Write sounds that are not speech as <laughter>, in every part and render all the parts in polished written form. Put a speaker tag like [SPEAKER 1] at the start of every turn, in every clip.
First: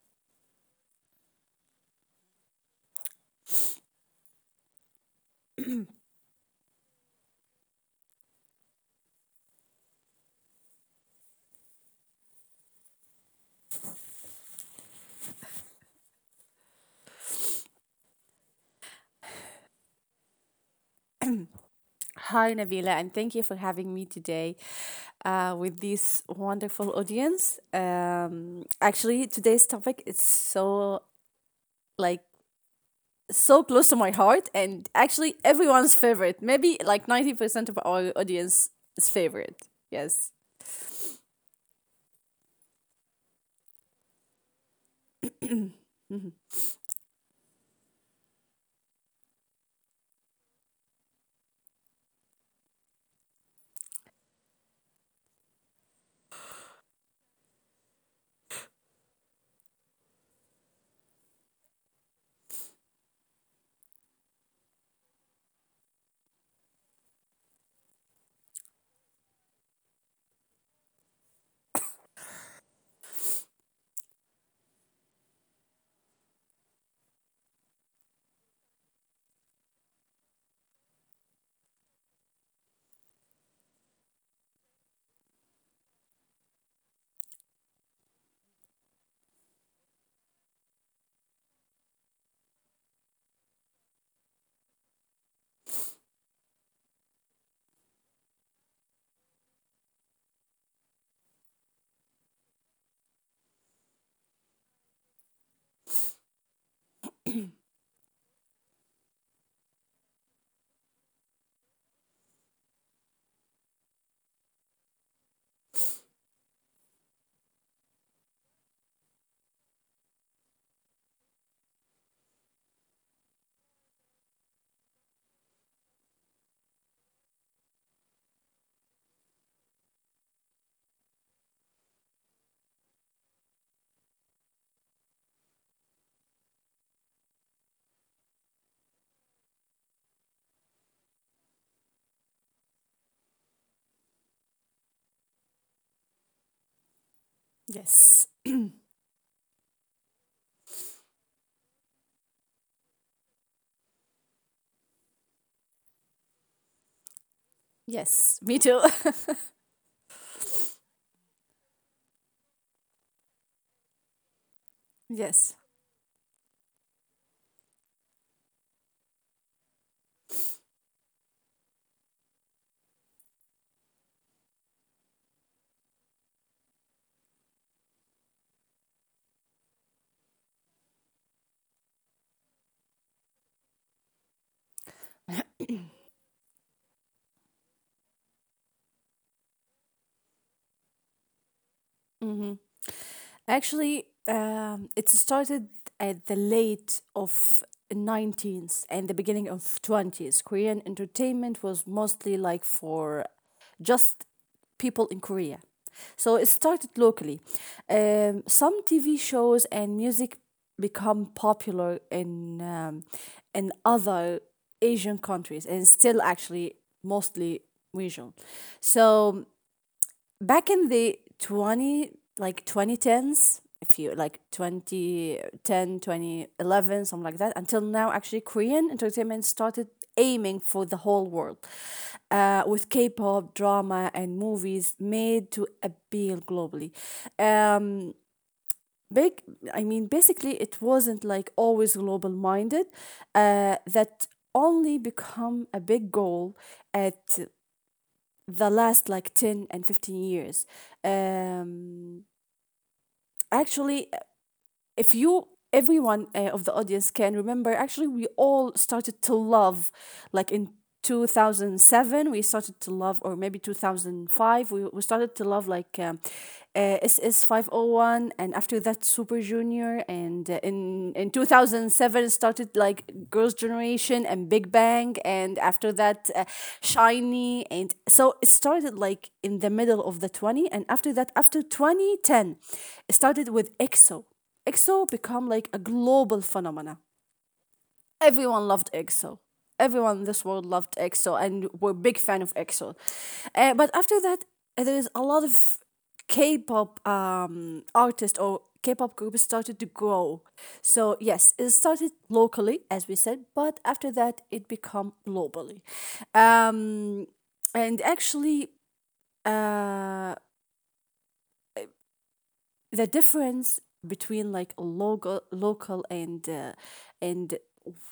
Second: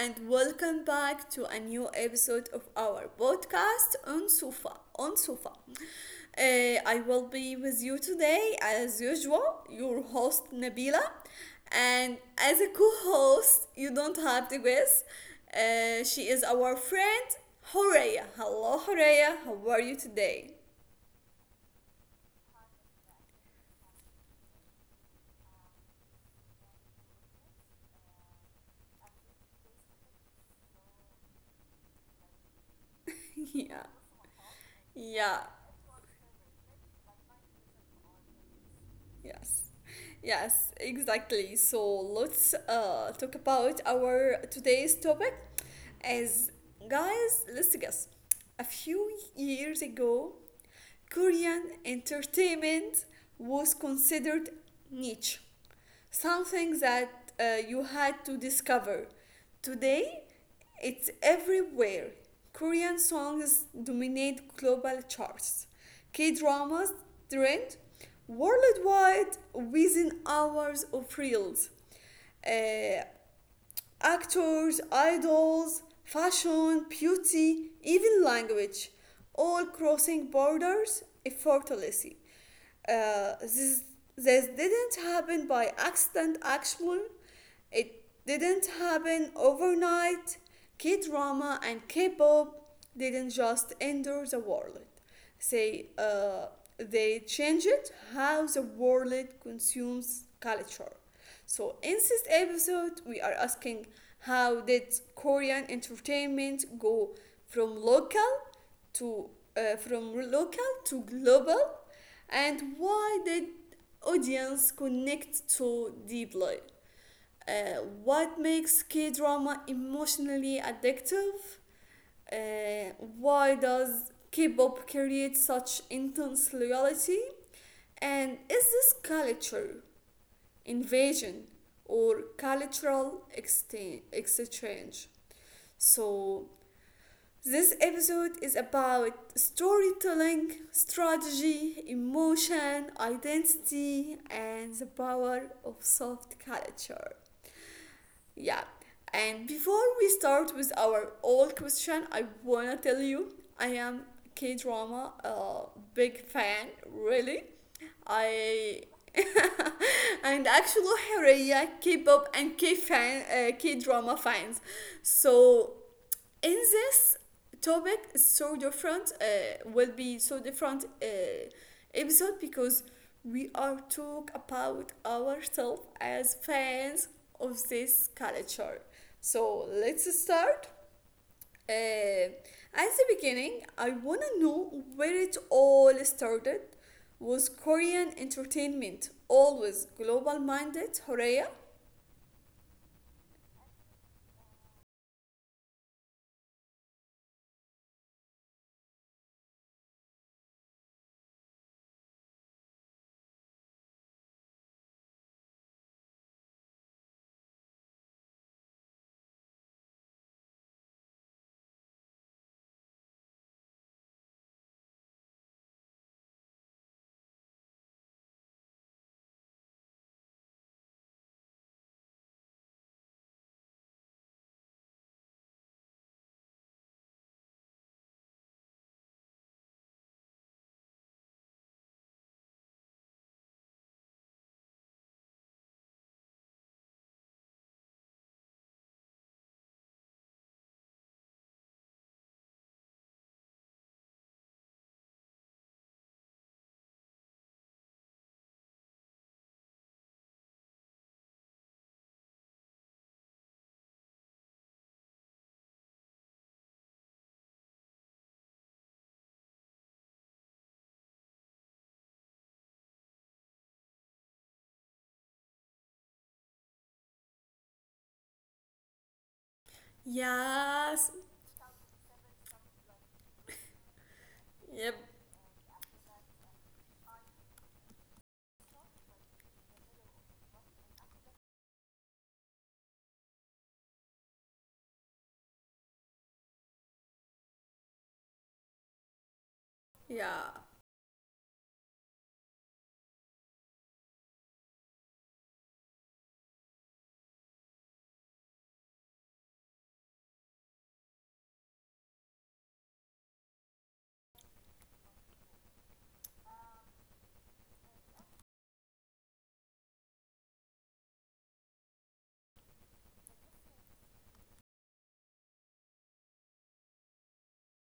[SPEAKER 1] and welcome back to a new episode of our podcast on sofa On sofa. I will be with you today, as usual, your host Nabila, and as a co-host, you don't have to guess. She is our friend Horea. Hello, Horea. How are you today?
[SPEAKER 2] Hi, Nabila, and thank you for having me today with this wonderful audience. Actually, today's topic is so, like,
[SPEAKER 1] <laughs>
[SPEAKER 2] so
[SPEAKER 1] yeah,
[SPEAKER 2] close to my heart, and actually
[SPEAKER 1] yeah.
[SPEAKER 2] everyone's favorite. Maybe like 90% of our audience is favorite.
[SPEAKER 1] Yes,
[SPEAKER 2] Yes,
[SPEAKER 1] yes, exactly. So let's talk about our today's topic. As guys, let's guess. A few years ago, Korean entertainment was considered niche, something that you had to discover. Today, it's everywhere. Korean songs dominate global charts. K dramas trend worldwide within hours of reels. Uh, actors, idols, fashion, beauty, even language, all crossing borders effortlessly. Uh, this, this didn't happen by accident, actually. It didn't happen overnight. K drama and K pop didn't just enter the world, they, uh, they changed how the world consumes culture. So, in this episode, we are asking, how did Korean entertainment go from local to from local to global, and why did audience connect so deeply? What makes K drama emotionally addictive? Uh, why does K-pop create such intense loyalty? And is this culture invasion or cultural exchange. So, this episode is about storytelling, strategy, emotion, identity, and the power of soft culture.
[SPEAKER 2] yes,
[SPEAKER 1] Yeah. And before we start with our old question, I wanna tell you, I am K drama, big fan, really.
[SPEAKER 2] yes. Me too.
[SPEAKER 1] I <laughs> and actually Hurriya K-pop and K drama fans.
[SPEAKER 2] <laughs> yes.
[SPEAKER 1] So in this topic is so different, will be so different, episode, because we are talk about ourselves as fans of this culture. So let's start, uh, at the beginning I want to know where it all started. Was Korean entertainment always global minded, Horea?
[SPEAKER 2] Actually, it started at the late of 19th and the beginning of 20s. Korean entertainment was mostly like for just people in Korea. So it started locally. Some TV shows and music become popular in in other Asian countries, and still actually mostly region. So back in the 20, like 2010s, if you like 2010, 2011, something like that, until now actually Korean entertainment started aiming for the whole world with K-pop, drama, and movies made to appeal globally. Um, big I mean, basically it wasn't like always global minded, that only become a big goal at the last like 10 and 15 years. um Actually, if you everyone, of the audience, can remember, actually we all started to love, like, in 2007 we started to love, or maybe 2005 we, started to love like SS501, and after that Super Junior, and in
[SPEAKER 1] Yes.
[SPEAKER 2] 2007 started like Girls' Generation and Big
[SPEAKER 1] Yep.
[SPEAKER 2] Bang, and after that Shiny. And so it started like in the middle of the 20, and after that, after 2010, it started with EXO become like a global phenomena. Everyone loved EXO. Everyone in this world
[SPEAKER 1] Yeah.
[SPEAKER 2] loved EXO and were big fan of EXO. But after that, there is a lot of K-pop artists, or K-pop groups started to grow. So yes, it started locally, as we said, but after that, it become globally. Um, and actually, uh, the difference between like local and and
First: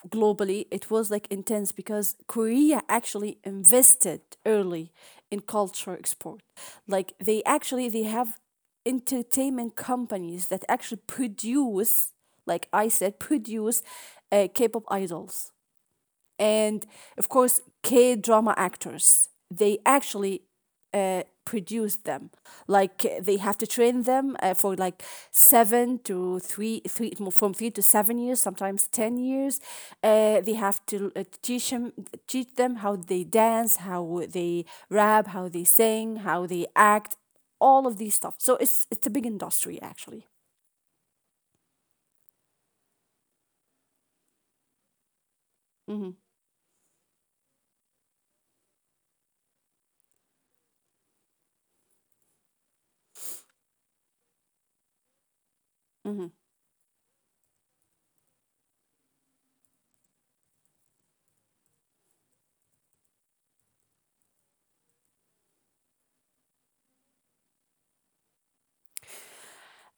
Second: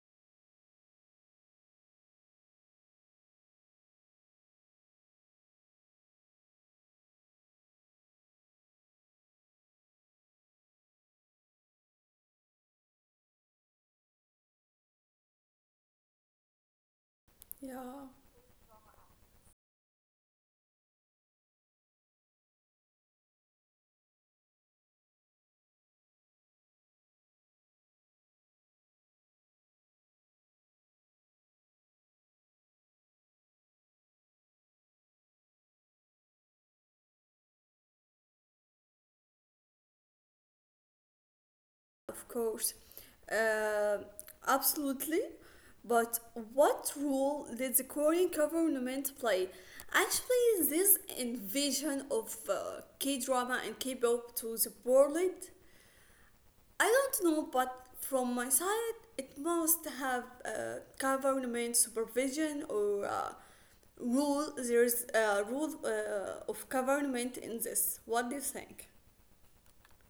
[SPEAKER 2] globally, it was like intense, because Korea actually invested early in culture export. Like, they actually, they have entertainment companies that actually produce, like I said, produce K-pop idols, and of course
[SPEAKER 1] Yeah.
[SPEAKER 2] K drama actors. They actually produce them. Like, they have to train them for like seven to three, three from 3 to 7 years, sometimes 10 years. They have to, teach them how they dance, how they rap, how they sing, how they act, all of these stuff. So it's a big industry actually.
[SPEAKER 1] Of course. Uh, absolutely.
[SPEAKER 2] Mm-hmm.
[SPEAKER 1] But what role did the Korean government play? Actually, this invasion of K drama and K pop to the world,
[SPEAKER 2] Mm-hmm.
[SPEAKER 1] I don't know, but from my side, it must have government supervision or rule. There's a rule of government in this. What do you think?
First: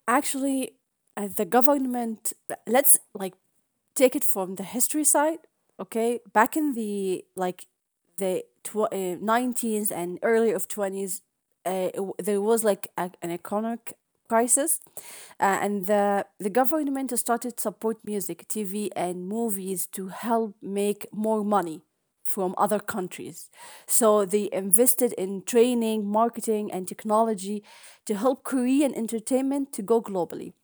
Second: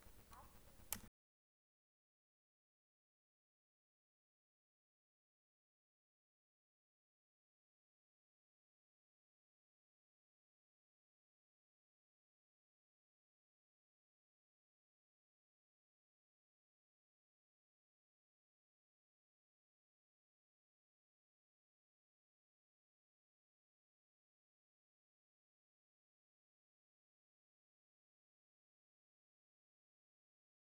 [SPEAKER 2] Actually, the government, let's like take it from the history side. Okay, back in the, like, the 19s and early of 20s, there was like an economic crisis, and the government started support music, TV, and movies to help make more money from other countries. So they invested in training, marketing, and technology to help Korean entertainment to go globally.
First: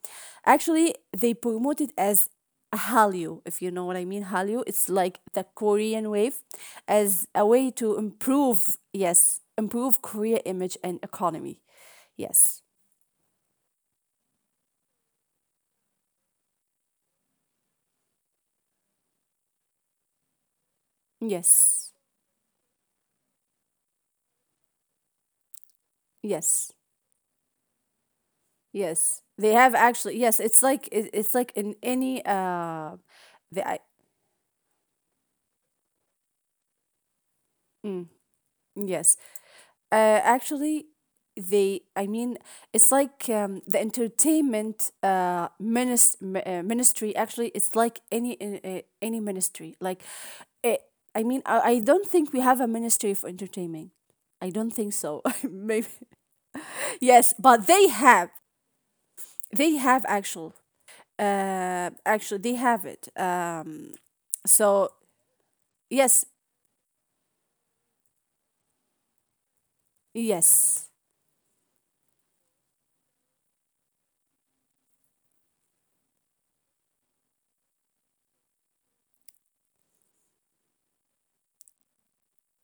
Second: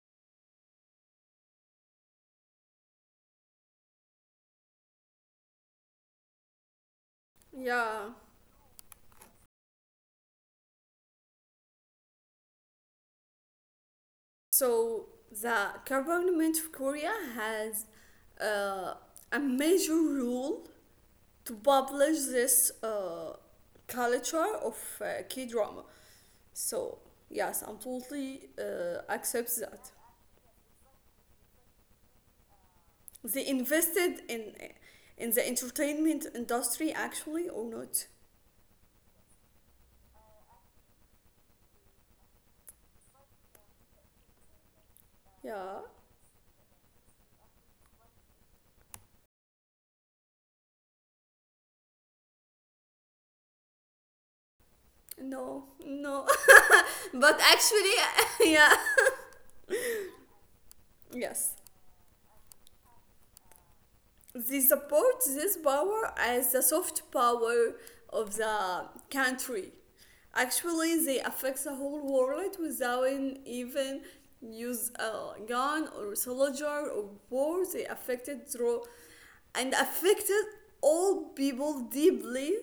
[SPEAKER 2] Actually, they promote it as Hallyu, if you know what I mean. Hallyu, it's like the Korean wave, as a way to
[SPEAKER 1] Yeah.
[SPEAKER 2] improve, yes, improve Korea image and economy. Yes,
[SPEAKER 1] So the government of Korea has, uh, a major rule to
[SPEAKER 2] yes,
[SPEAKER 1] publish this culture of K drama.
[SPEAKER 2] yes,
[SPEAKER 1] So yes, I'm totally
[SPEAKER 2] yes. They
[SPEAKER 1] accepts
[SPEAKER 2] have,
[SPEAKER 1] that.
[SPEAKER 2] actually. Yes, it's like it's like in any,
[SPEAKER 1] They
[SPEAKER 2] the I,
[SPEAKER 1] invested in the entertainment industry actually, or not?
[SPEAKER 2] mm, yes. Actually, they, I mean, it's like, the entertainment,
[SPEAKER 1] Yeah.
[SPEAKER 2] ministry, actually, it's like any any ministry. Like, it, I mean, I don't think we have a ministry for entertainment. I don't think so. <laughs>
[SPEAKER 1] No,
[SPEAKER 2] Maybe.
[SPEAKER 1] no. <laughs>
[SPEAKER 2] Yes,
[SPEAKER 1] but
[SPEAKER 2] but they
[SPEAKER 1] actually,
[SPEAKER 2] have.
[SPEAKER 1] <laughs> yeah.
[SPEAKER 2] They have, actual.
[SPEAKER 1] Yes.
[SPEAKER 2] Actually, they have it.
[SPEAKER 1] They
[SPEAKER 2] So,
[SPEAKER 1] support this power
[SPEAKER 2] yes,
[SPEAKER 1] as the soft power of the country.
[SPEAKER 2] yes,
[SPEAKER 1] Actually, they affect the whole world without even use a gun or soldier or war. They affected through and affected all people deeply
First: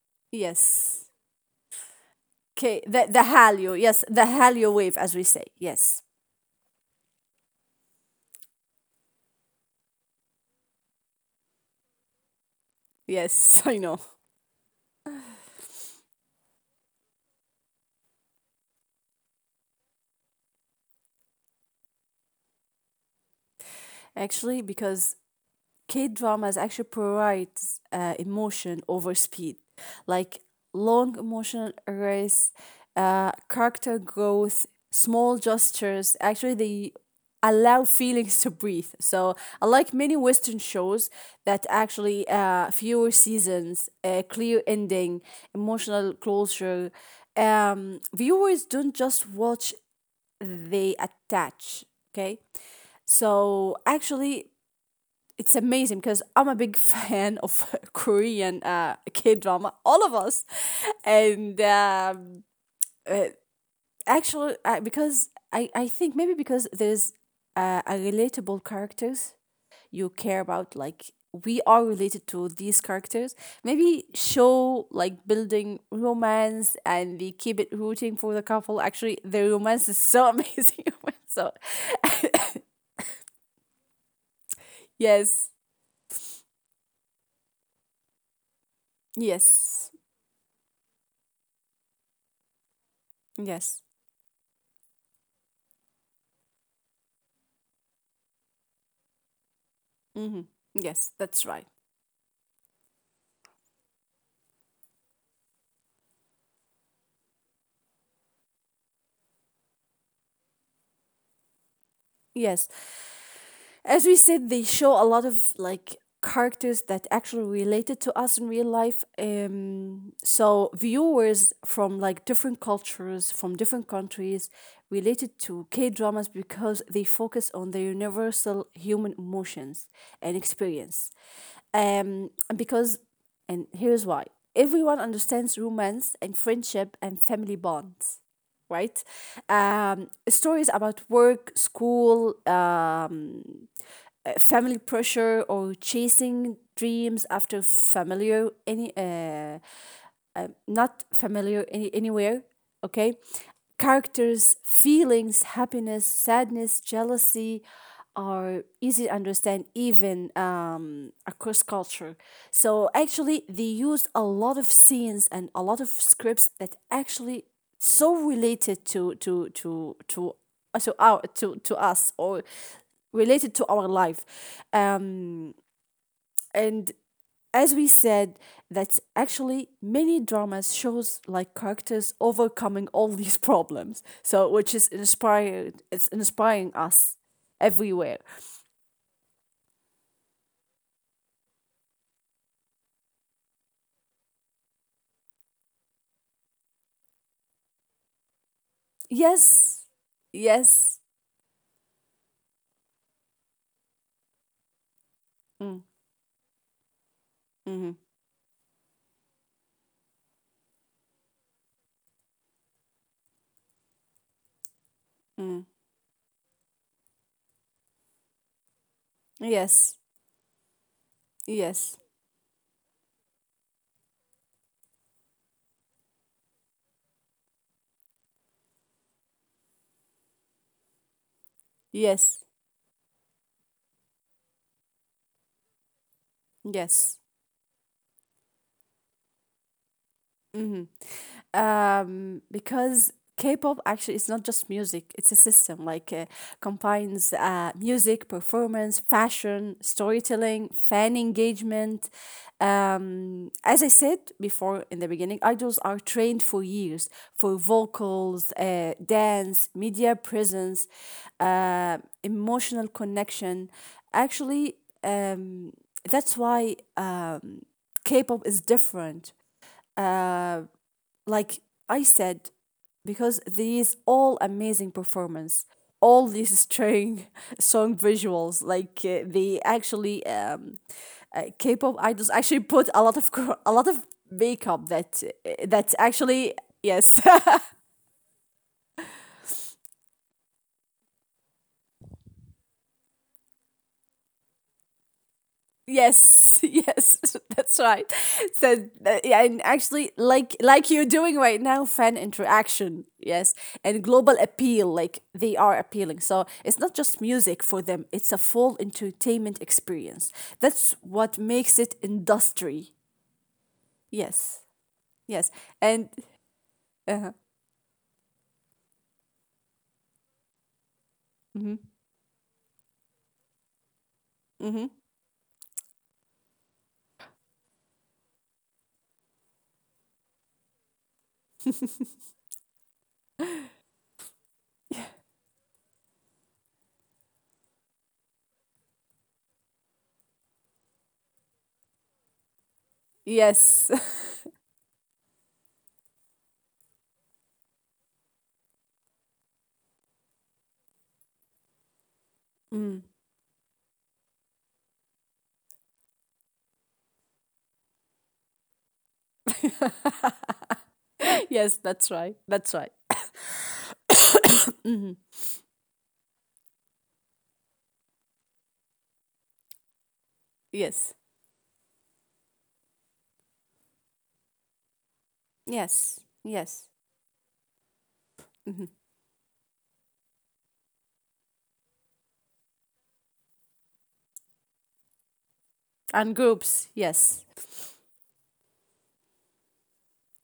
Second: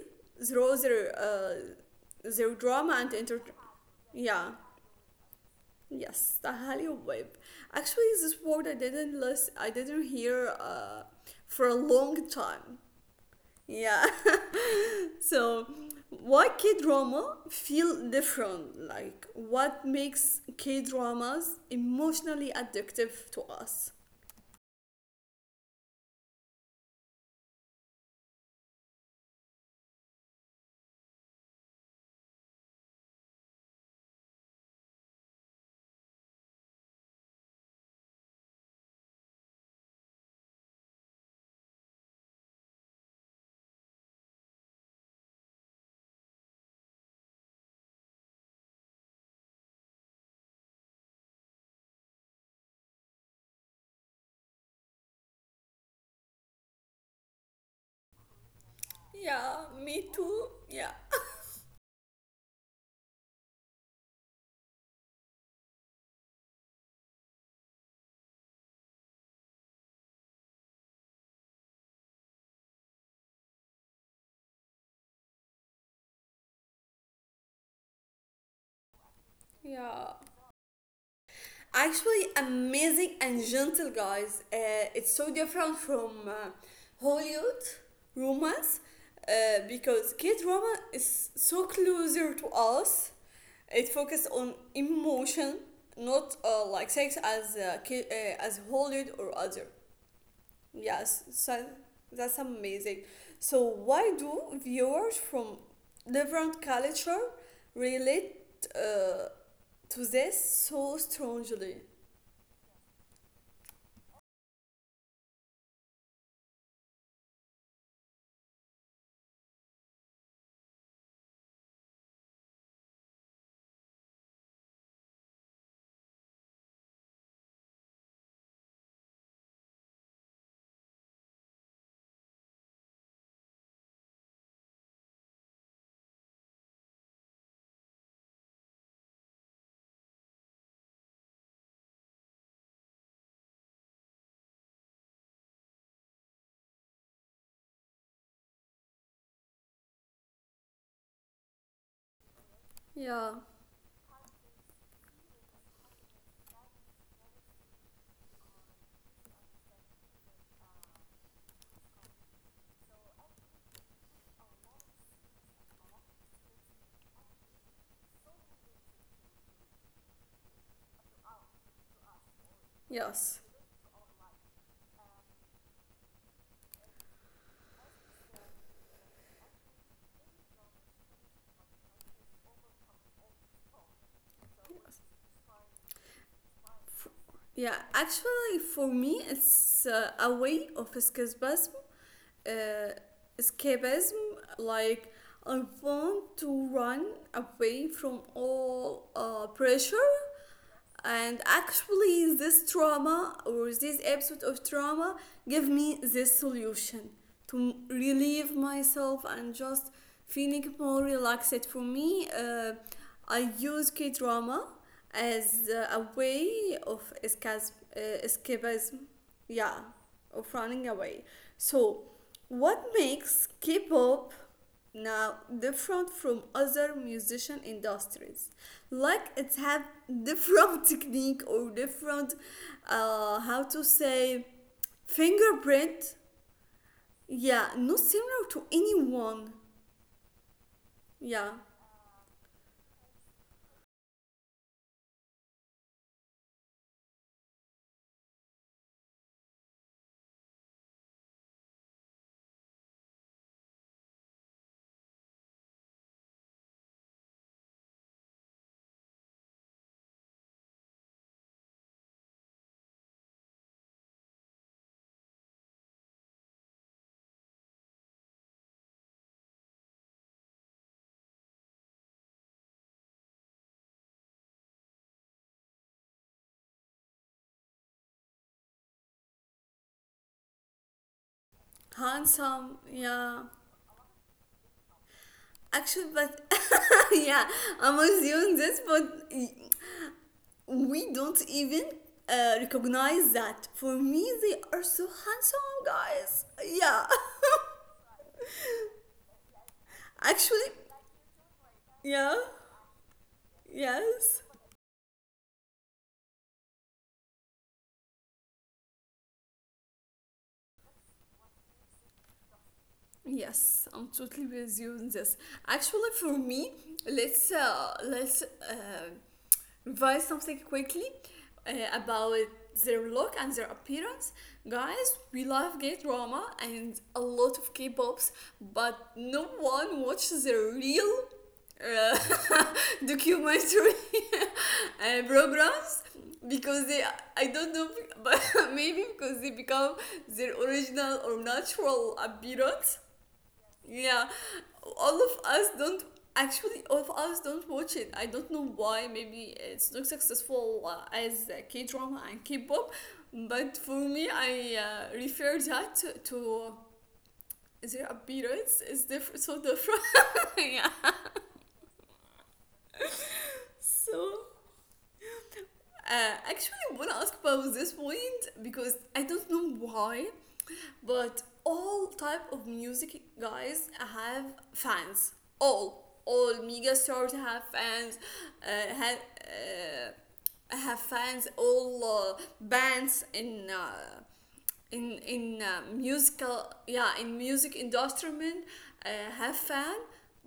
[SPEAKER 1] through their
[SPEAKER 2] yes.
[SPEAKER 1] uh, their
[SPEAKER 2] Okay,
[SPEAKER 1] drama
[SPEAKER 2] the,
[SPEAKER 1] and
[SPEAKER 2] the
[SPEAKER 1] enter.
[SPEAKER 2] Hallyu. Yes, the
[SPEAKER 1] Yeah,
[SPEAKER 2] Hallyu wave, as we say. Yes.
[SPEAKER 1] yes, the Halio Wave. Actually, this word I didn't hear for a long time.
[SPEAKER 2] Yes, <laughs> I know.
[SPEAKER 1] Yeah. <laughs> So, why K drama feel different? Like, what makes K dramas emotionally addictive to us?
[SPEAKER 2] Actually, because K dramas actually prioritize emotion over speed, like long emotional arrays, character growth, small gestures. Actually, they allow feelings to breathe. So, unlike many Western shows that actually fewer seasons, a clear ending, emotional closure, viewers don't just watch, they attach. Okay. So actually, it's amazing because I'm a big fan of <laughs> Korean, K
[SPEAKER 1] Yeah,
[SPEAKER 2] drama, all
[SPEAKER 1] me
[SPEAKER 2] of us.
[SPEAKER 1] too. Yeah.
[SPEAKER 2] And uh, actually, because I think maybe because there's a relatable characters you care about, like, we are related to these characters, maybe show like building romance, and they keep it rooting for the couple. Actually, the romance is
[SPEAKER 1] Yeah.
[SPEAKER 2] so amazing, <laughs> so.
[SPEAKER 1] Actually
[SPEAKER 2] <laughs>
[SPEAKER 1] amazing and gentle guys, it's so
[SPEAKER 2] yes,
[SPEAKER 1] different from Hollywood romance, uh,
[SPEAKER 2] yes,
[SPEAKER 1] because kid drama is so closer to us.
[SPEAKER 2] yes.
[SPEAKER 1] It focuses on emotion, not like sex as Hollywood or other.
[SPEAKER 2] Mm-hmm. Yes,
[SPEAKER 1] Yes,
[SPEAKER 2] that's
[SPEAKER 1] so
[SPEAKER 2] right.
[SPEAKER 1] that's amazing. So why do viewers from different culture relate, uh, to this so strongly?
[SPEAKER 2] Yes. As we said, they show a lot of like characters that actually related to us in real life. So viewers from like different cultures, from different countries, related to K dramas, because they focus on the universal human emotions and experience. And because, and here's why, everyone understands romance and friendship and family bonds, right? Stories about work, school, family pressure, or chasing dreams after familiar, any, not familiar, any, anywhere, okay?
[SPEAKER 1] Yeah.
[SPEAKER 2] Characters, feelings, happiness, sadness, jealousy are easy to understand, even across culture. So actually, they used a lot of scenes and a lot of scripts that actually so related to our to us, or
[SPEAKER 1] Yes.
[SPEAKER 2] related to our life. um and, as we said, that's actually many dramas shows like characters overcoming all <laughs> these problems. So, which is inspired it's inspiring
[SPEAKER 1] F-
[SPEAKER 2] us
[SPEAKER 1] Yeah.
[SPEAKER 2] everywhere.
[SPEAKER 1] Actually, for me, it's a way of escapism. Uh, escapism, like, I want to run away from all
[SPEAKER 2] Yes.
[SPEAKER 1] pressure,
[SPEAKER 2] Yes.
[SPEAKER 1] and actually this trauma or this episode of trauma gave
[SPEAKER 2] Mm.
[SPEAKER 1] me this solution to
[SPEAKER 2] Mhm.
[SPEAKER 1] relieve myself and just feeling more relaxed. For me, I use K drama
[SPEAKER 2] Mm.
[SPEAKER 1] as a way of escapism. Yeah,
[SPEAKER 2] Yes.
[SPEAKER 1] of running away.
[SPEAKER 2] Yes.
[SPEAKER 1] So what makes K-pop now different from other musician industries? Like, it have <laughs> different technique or different,
[SPEAKER 2] Yes.
[SPEAKER 1] how to say, fingerprint?
[SPEAKER 2] Yes.
[SPEAKER 1] Yeah, not similar to anyone.
[SPEAKER 2] Hmm.
[SPEAKER 1] Yeah.
[SPEAKER 2] Because K-pop actually is not just music; it's a system, like, combines music, performance, fashion, storytelling, fan engagement. As I said before in the beginning, idols are trained for years for vocals, dance, media presence, uh, emotional connection. Actually, um, that's why, K-pop is different, uh, like I said, because these all amazing performance, all these strong <laughs> song visuals, like, they actually, K-pop idols actually
[SPEAKER 1] Handsome,
[SPEAKER 2] put a lot of <laughs>
[SPEAKER 1] yeah,
[SPEAKER 2] a lot of makeup that
[SPEAKER 1] actually, but
[SPEAKER 2] actually,
[SPEAKER 1] <laughs>
[SPEAKER 2] yes.
[SPEAKER 1] yeah,
[SPEAKER 2] <laughs>
[SPEAKER 1] I'm assuming this, but we don't even recognize that. For me, they are so handsome, guys.
[SPEAKER 2] Yes, <laughs>
[SPEAKER 1] Yeah.
[SPEAKER 2] yes, <laughs> that's right. So, yeah, and actually,
[SPEAKER 1] <laughs> Actually,
[SPEAKER 2] like you're doing right now, fan
[SPEAKER 1] yeah.
[SPEAKER 2] interaction, yes, and global
[SPEAKER 1] Yes.
[SPEAKER 2] appeal, like they are appealing. So it's not just music for them; it's a full entertainment experience. That's what makes it industry.
[SPEAKER 1] Yes, I'm totally
[SPEAKER 2] Yes,
[SPEAKER 1] with you on this.
[SPEAKER 2] yes,
[SPEAKER 1] Actually,
[SPEAKER 2] and
[SPEAKER 1] for me,
[SPEAKER 2] uh,
[SPEAKER 1] let's revise something quickly, uh,
[SPEAKER 2] mm-hmm,
[SPEAKER 1] about their look and their appearance.
[SPEAKER 2] mm-hmm,
[SPEAKER 1] Guys, we love gay drama and a lot of K-pops, but no one watches the real uh, <laughs> documentary <laughs> programs, because they, I don't know, but <laughs> maybe because they become their original or natural appearance.
[SPEAKER 2] yes.
[SPEAKER 1] Yeah,
[SPEAKER 2] <laughs>
[SPEAKER 1] all of us don't, actually. All of us don't watch it. I don't know why. Maybe it's not successful as K drama and K pop,
[SPEAKER 2] Mm.
[SPEAKER 1] but for me, I refer that to their appearance is different, so different. <laughs> Yeah.
[SPEAKER 2] <laughs> yes, that's right. That's right.
[SPEAKER 1] So Actually, I want to ask about this point because I don't know why,
[SPEAKER 2] Yes,
[SPEAKER 1] but all type of music guys have fans. All
[SPEAKER 2] yes,
[SPEAKER 1] all
[SPEAKER 2] yes.
[SPEAKER 1] mega stars have fans.
[SPEAKER 2] Hmm.
[SPEAKER 1] Uh, have, uh, I have fans. All bands in,
[SPEAKER 2] And
[SPEAKER 1] musical,
[SPEAKER 2] groups,
[SPEAKER 1] yeah, in
[SPEAKER 2] yes.
[SPEAKER 1] music instrument, uh, have fan,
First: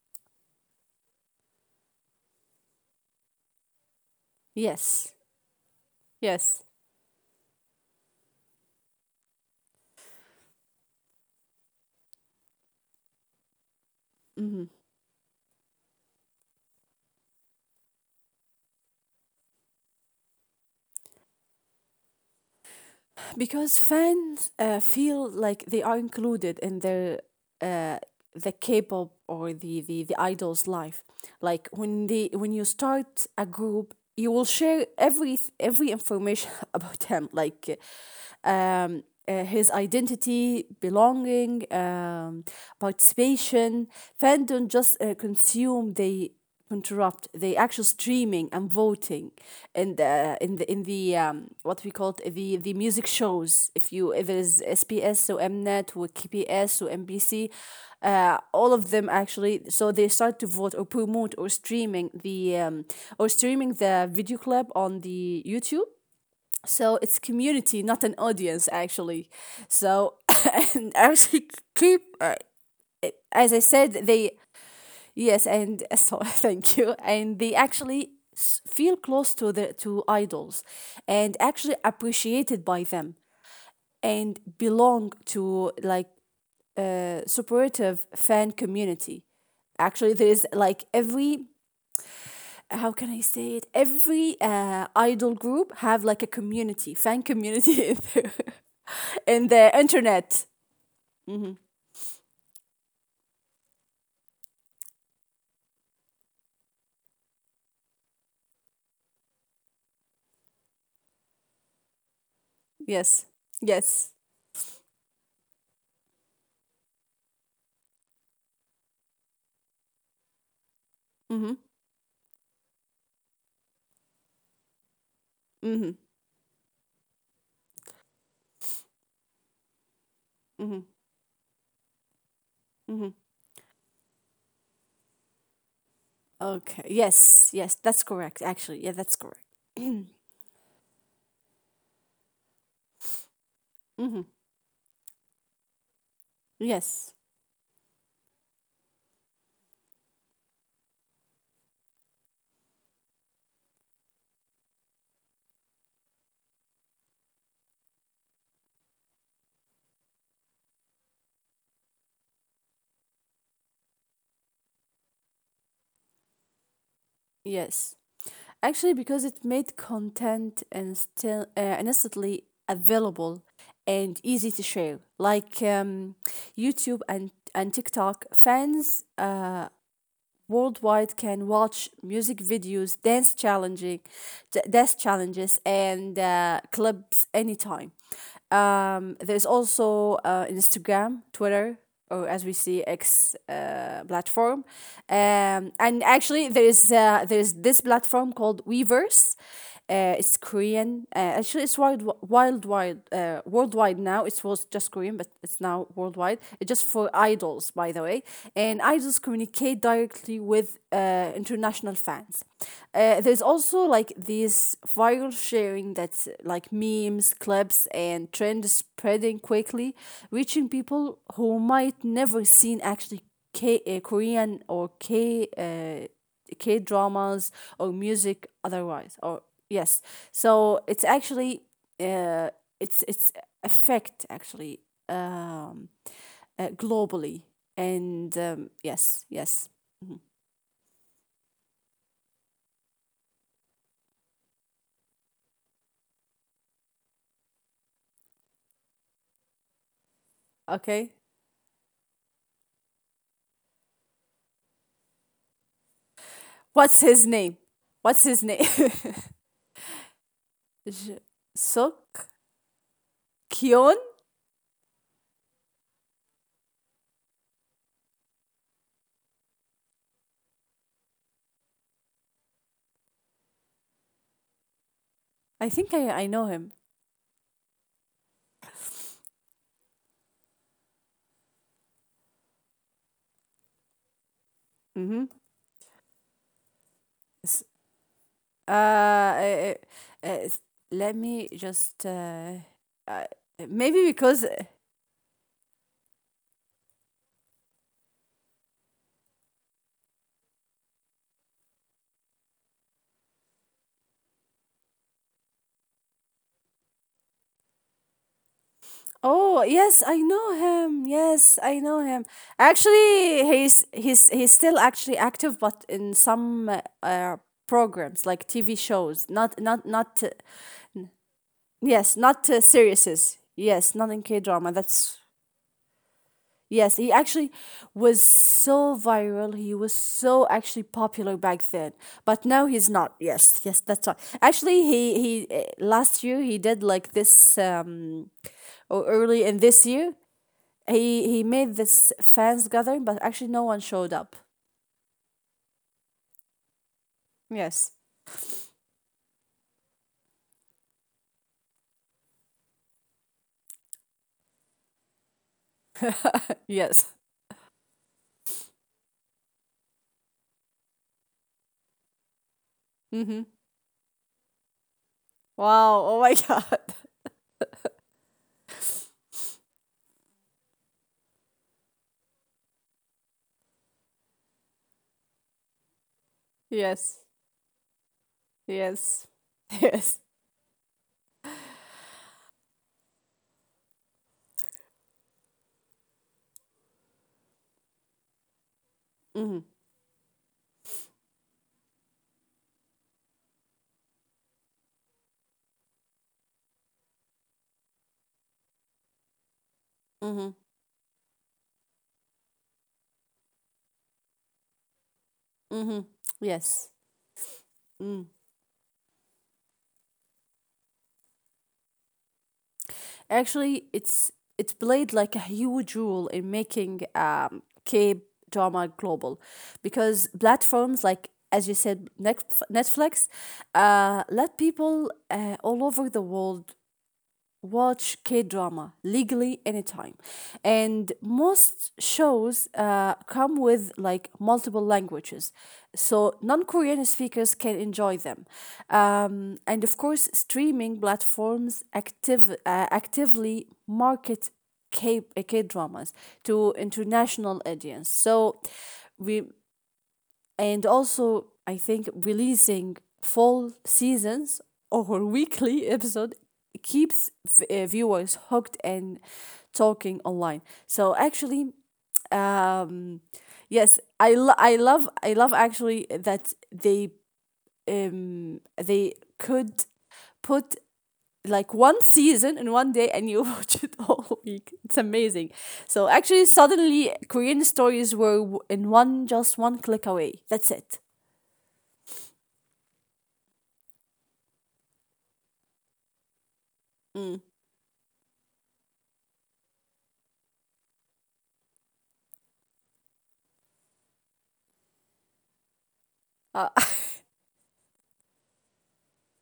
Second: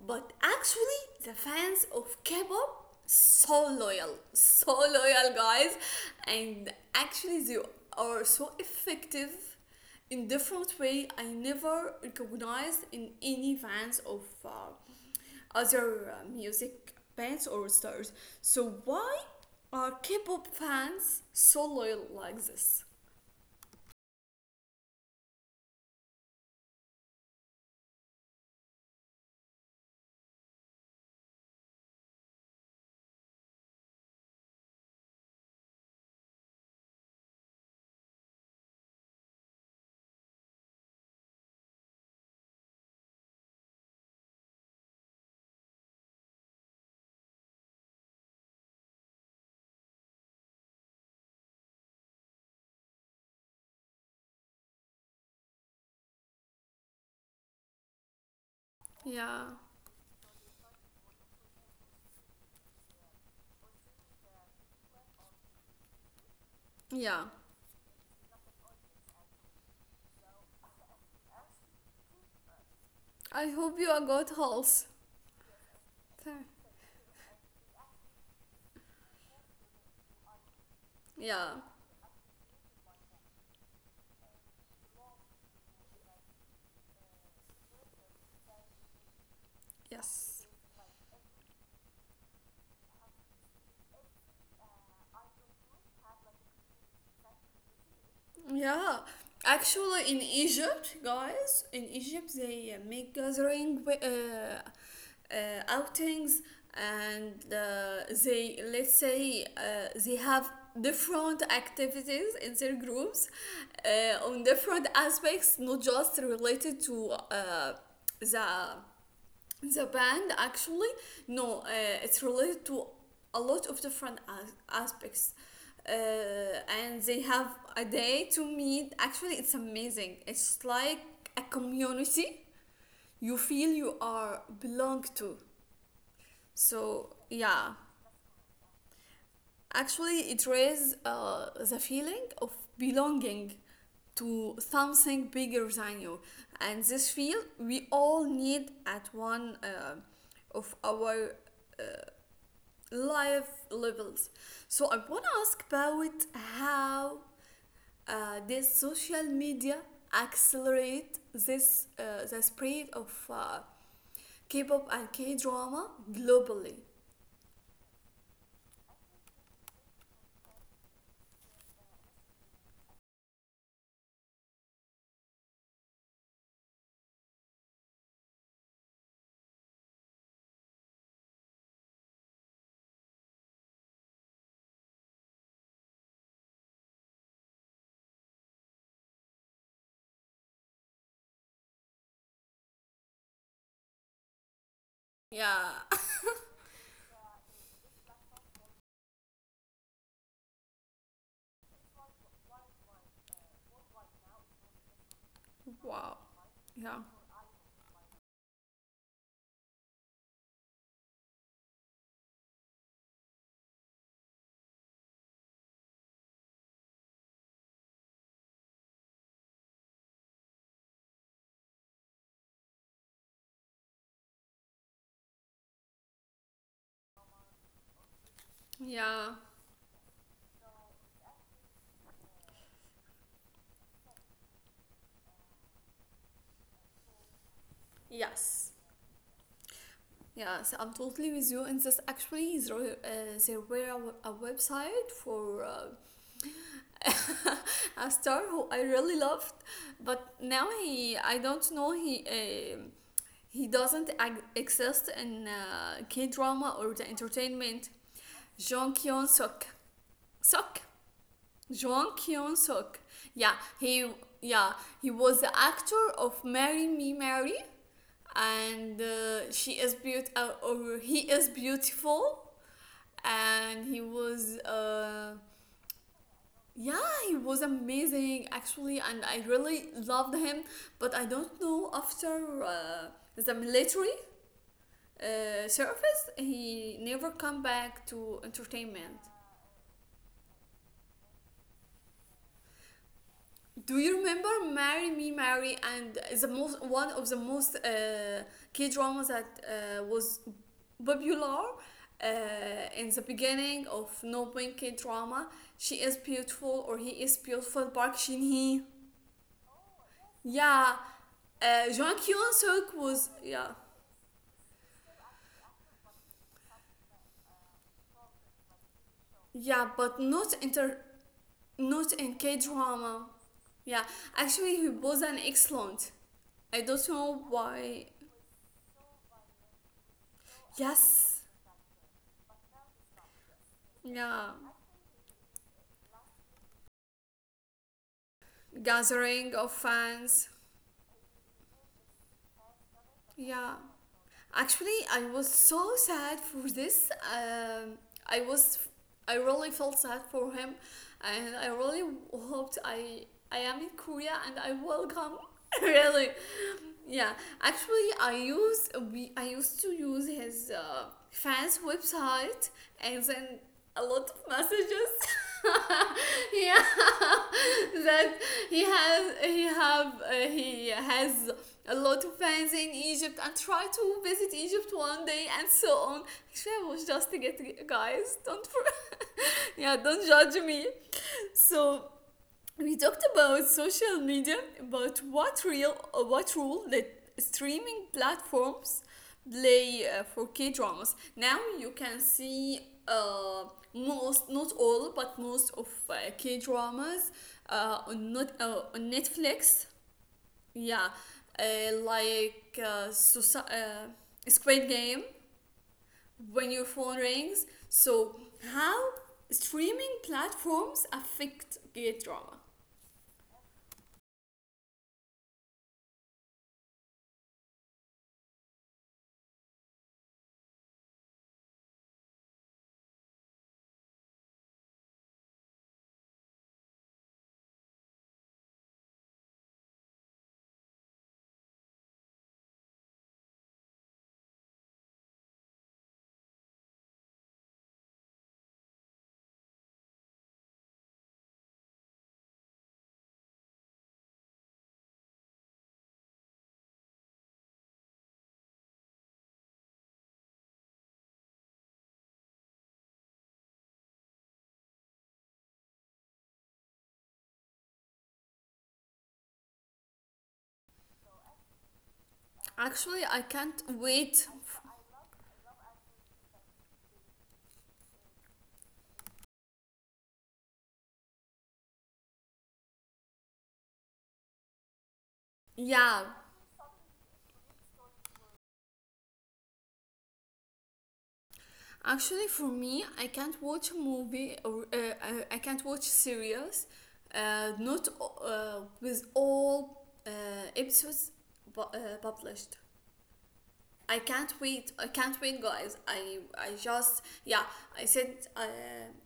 [SPEAKER 1] but actually the fans of K-pop so loyal, so
[SPEAKER 2] Yes.
[SPEAKER 1] loyal, guys,
[SPEAKER 2] Yes.
[SPEAKER 1] and actually they are so effective in different way I never recognized in any fans of
[SPEAKER 2] Hmm.
[SPEAKER 1] other music bands or stars. So why are K-pop fans so loyal like this?
[SPEAKER 2] Because fans feel like they are included in their, uh, the K-pop, or the idol's life. Like, when you start a group, you will share every information <laughs> about them. Like, um, his identity, belonging, participation. Fans don't just consume, they interrupt. They actually streaming and voting, in the, what we call it, the music shows. If it is SBS or Mnet or KPS or MBC, all of them
[SPEAKER 1] Yeah.
[SPEAKER 2] actually. So they start to vote or promote or streaming the video clip on the YouTube. So it's
[SPEAKER 1] Yeah.
[SPEAKER 2] community, not an audience, actually. So, <laughs> and actually, keep,
[SPEAKER 1] I
[SPEAKER 2] as I
[SPEAKER 1] hope
[SPEAKER 2] said,
[SPEAKER 1] you are
[SPEAKER 2] they.
[SPEAKER 1] good, Holes.
[SPEAKER 2] Yes. And <laughs> so,
[SPEAKER 1] Fair.
[SPEAKER 2] thank you. And they actually feel close to, the to idols, and
[SPEAKER 1] Yeah.
[SPEAKER 2] actually appreciated by them, and belong to like a supportive fan community. Actually, there's
[SPEAKER 1] Yes.
[SPEAKER 2] like every, how can I say it? Every idol group have like a community, fan community, <laughs> in
[SPEAKER 1] Yeah,
[SPEAKER 2] the
[SPEAKER 1] actually, in
[SPEAKER 2] internet.
[SPEAKER 1] Egypt, guys, in Egypt, they make gathering outings, and they, let's say, they have different activities in their
[SPEAKER 2] Yes.
[SPEAKER 1] groups,
[SPEAKER 2] Yes.
[SPEAKER 1] on different aspects, not just related to the the band, actually.
[SPEAKER 2] Mhm.
[SPEAKER 1] No, it's related to a lot of different aspects,
[SPEAKER 2] Mhm.
[SPEAKER 1] uh, and they have a day to meet. Actually, it's amazing. It's
[SPEAKER 2] Mhm.
[SPEAKER 1] like a community
[SPEAKER 2] Mhm.
[SPEAKER 1] you feel you are belong to.
[SPEAKER 2] Okay.
[SPEAKER 1] So
[SPEAKER 2] Yes. Yes,
[SPEAKER 1] yeah,
[SPEAKER 2] that's correct, actually. Yeah, that's correct.
[SPEAKER 1] actually it raises the feeling of belonging
[SPEAKER 2] Mhm.
[SPEAKER 1] to something bigger than you, and this
[SPEAKER 2] Yes.
[SPEAKER 1] feel we all need at one of our life levels. So I want to ask about how, this social media accelerate this, the spread of K-pop and K-drama globally.
[SPEAKER 2] Yes. Actually, because it made content and still instantly available and easy to share. Like, YouTube and TikTok fans worldwide can watch music videos, dance challenges, and clips anytime. There's also, Instagram, Twitter, or, as we see, X, platform,
[SPEAKER 1] Yeah.
[SPEAKER 2] and
[SPEAKER 1] <laughs>
[SPEAKER 2] actually, there's, there's this platform called Weverse. It's Korean. Actually, it's worldwide now. It was just Korean, but it's now
[SPEAKER 1] Wow.
[SPEAKER 2] worldwide. It's just for
[SPEAKER 1] Yeah.
[SPEAKER 2] idols, by the way. And idols communicate directly with international fans. There's also like this viral sharing, that's like memes, clips, and trends spreading quickly, reaching people who might never seen actually K Korean, or K dramas or music otherwise, or.
[SPEAKER 1] Yeah.
[SPEAKER 2] Yes. So it's actually, uh, it's affect, actually, um, globally, and,
[SPEAKER 1] Yes.
[SPEAKER 2] yes, yes.
[SPEAKER 1] Yes, I'm totally with you. And this actually is, there were a website for, <laughs> a star who I really loved, but now
[SPEAKER 2] Okay.
[SPEAKER 1] he, I don't know, he doesn't exist in K drama
[SPEAKER 2] What's
[SPEAKER 1] or
[SPEAKER 2] his
[SPEAKER 1] the
[SPEAKER 2] name?
[SPEAKER 1] entertainment.
[SPEAKER 2] What's his name?
[SPEAKER 1] Jong Kyun Suk,
[SPEAKER 2] <laughs>
[SPEAKER 1] Suk,
[SPEAKER 2] J-
[SPEAKER 1] Jong
[SPEAKER 2] Suk,
[SPEAKER 1] Kyun Suk. Yeah,
[SPEAKER 2] Kyon.
[SPEAKER 1] he yeah he was the actor of Marry Me Mary, and she is beautiful, or he is beautiful, and he was
[SPEAKER 2] I think I know him.
[SPEAKER 1] yeah, he was amazing, actually, and I really loved him. But I don't know, after the military
[SPEAKER 2] Mm-hmm.
[SPEAKER 1] service, he never come
[SPEAKER 2] S-
[SPEAKER 1] back to
[SPEAKER 2] Uh,
[SPEAKER 1] entertainment.
[SPEAKER 2] uh, uh, uh, s- Let me just, uh,
[SPEAKER 1] Do
[SPEAKER 2] maybe
[SPEAKER 1] you
[SPEAKER 2] because.
[SPEAKER 1] remember "Marry Me, Mary"? And the most, one of the most K dramas that was popular in the beginning of, no, K drama? She is beautiful, or he is beautiful. Park Shin Hee.
[SPEAKER 2] Oh, yes, I know him.
[SPEAKER 1] Yeah,
[SPEAKER 2] Yes, I know him.
[SPEAKER 1] Jung Hyun Suk
[SPEAKER 2] Actually,
[SPEAKER 1] was,
[SPEAKER 2] he's
[SPEAKER 1] yeah,
[SPEAKER 2] he's he's still actually active, but in some, programs like TV shows, not not
[SPEAKER 1] yeah,
[SPEAKER 2] not
[SPEAKER 1] but not inter,
[SPEAKER 2] yes,
[SPEAKER 1] not
[SPEAKER 2] not
[SPEAKER 1] in
[SPEAKER 2] uh,
[SPEAKER 1] K
[SPEAKER 2] series.
[SPEAKER 1] drama.
[SPEAKER 2] Yes, not in
[SPEAKER 1] Yeah,
[SPEAKER 2] K drama.
[SPEAKER 1] actually he
[SPEAKER 2] That's,
[SPEAKER 1] was an excellent.
[SPEAKER 2] yes.
[SPEAKER 1] I
[SPEAKER 2] He
[SPEAKER 1] don't
[SPEAKER 2] actually
[SPEAKER 1] know
[SPEAKER 2] was
[SPEAKER 1] why.
[SPEAKER 2] so viral. He was so actually popular
[SPEAKER 1] Yes.
[SPEAKER 2] back then, but now he's not. Yes, yes, that's right.
[SPEAKER 1] Yeah,
[SPEAKER 2] Actually, he last year he did like this, or early in
[SPEAKER 1] gathering
[SPEAKER 2] this
[SPEAKER 1] of
[SPEAKER 2] year
[SPEAKER 1] fans.
[SPEAKER 2] he made this fans gathering, but actually no one
[SPEAKER 1] Yeah.
[SPEAKER 2] showed up.
[SPEAKER 1] Actually, I was so sad for this.
[SPEAKER 2] Yes.
[SPEAKER 1] I was, I really felt sad for him, and I really hoped I am in Korea and I will come. <laughs> Really,
[SPEAKER 2] Yes.
[SPEAKER 1] yeah. Actually, I used to use his fans website, and
[SPEAKER 2] Mm-hmm.
[SPEAKER 1] then a lot of messages. <laughs>
[SPEAKER 2] Wow. Oh my
[SPEAKER 1] Yeah,
[SPEAKER 2] God. <laughs>
[SPEAKER 1] <laughs> that he has, he has a lot of fans in Egypt, and try to visit Egypt one day and so on. Actually, I was
[SPEAKER 2] Yes.
[SPEAKER 1] just to get, guys. Don't,
[SPEAKER 2] Yes.
[SPEAKER 1] <laughs>
[SPEAKER 2] <laughs>
[SPEAKER 1] yeah,
[SPEAKER 2] Yes.
[SPEAKER 1] don't judge me. So we talked about social media. About what real, what role that streaming platforms
[SPEAKER 2] Mm-hmm.
[SPEAKER 1] play for K dramas. Now you can see, uh, most, not all, but most of K dramas, on not on Netflix,
[SPEAKER 2] Mm-hmm.
[SPEAKER 1] yeah, like Squid Game,
[SPEAKER 2] Mm-hmm.
[SPEAKER 1] when your
[SPEAKER 2] Yes.
[SPEAKER 1] phone rings.
[SPEAKER 2] Mm.
[SPEAKER 1] So, how streaming platforms affect gay drama?
[SPEAKER 2] Actually, it played like a huge role in making K drama global, because platforms like, as you said, Netflix, let people all over the world watch K drama legally anytime. And most shows come with like multiple languages, so non Korean speakers can enjoy them. And of course, streaming platforms actively market K dramas to international audience. So we and also I think releasing full seasons or <laughs> weekly episode keeps viewers hooked and talking online. So actually,
[SPEAKER 1] Actually,
[SPEAKER 2] um,
[SPEAKER 1] I can't
[SPEAKER 2] yes,
[SPEAKER 1] wait.
[SPEAKER 2] I love actually that they could put like one season in one day, and you <laughs> watch it all <laughs> week. It's amazing. So
[SPEAKER 1] Yeah,
[SPEAKER 2] actually, suddenly Korean stories were in one click away. That's it.
[SPEAKER 1] actually, for me, I can't watch a movie or, I can't watch series, not with all episodes published. I can't wait. I can't wait, guys. I
[SPEAKER 2] Uh, <laughs>
[SPEAKER 1] I just, yeah. I sit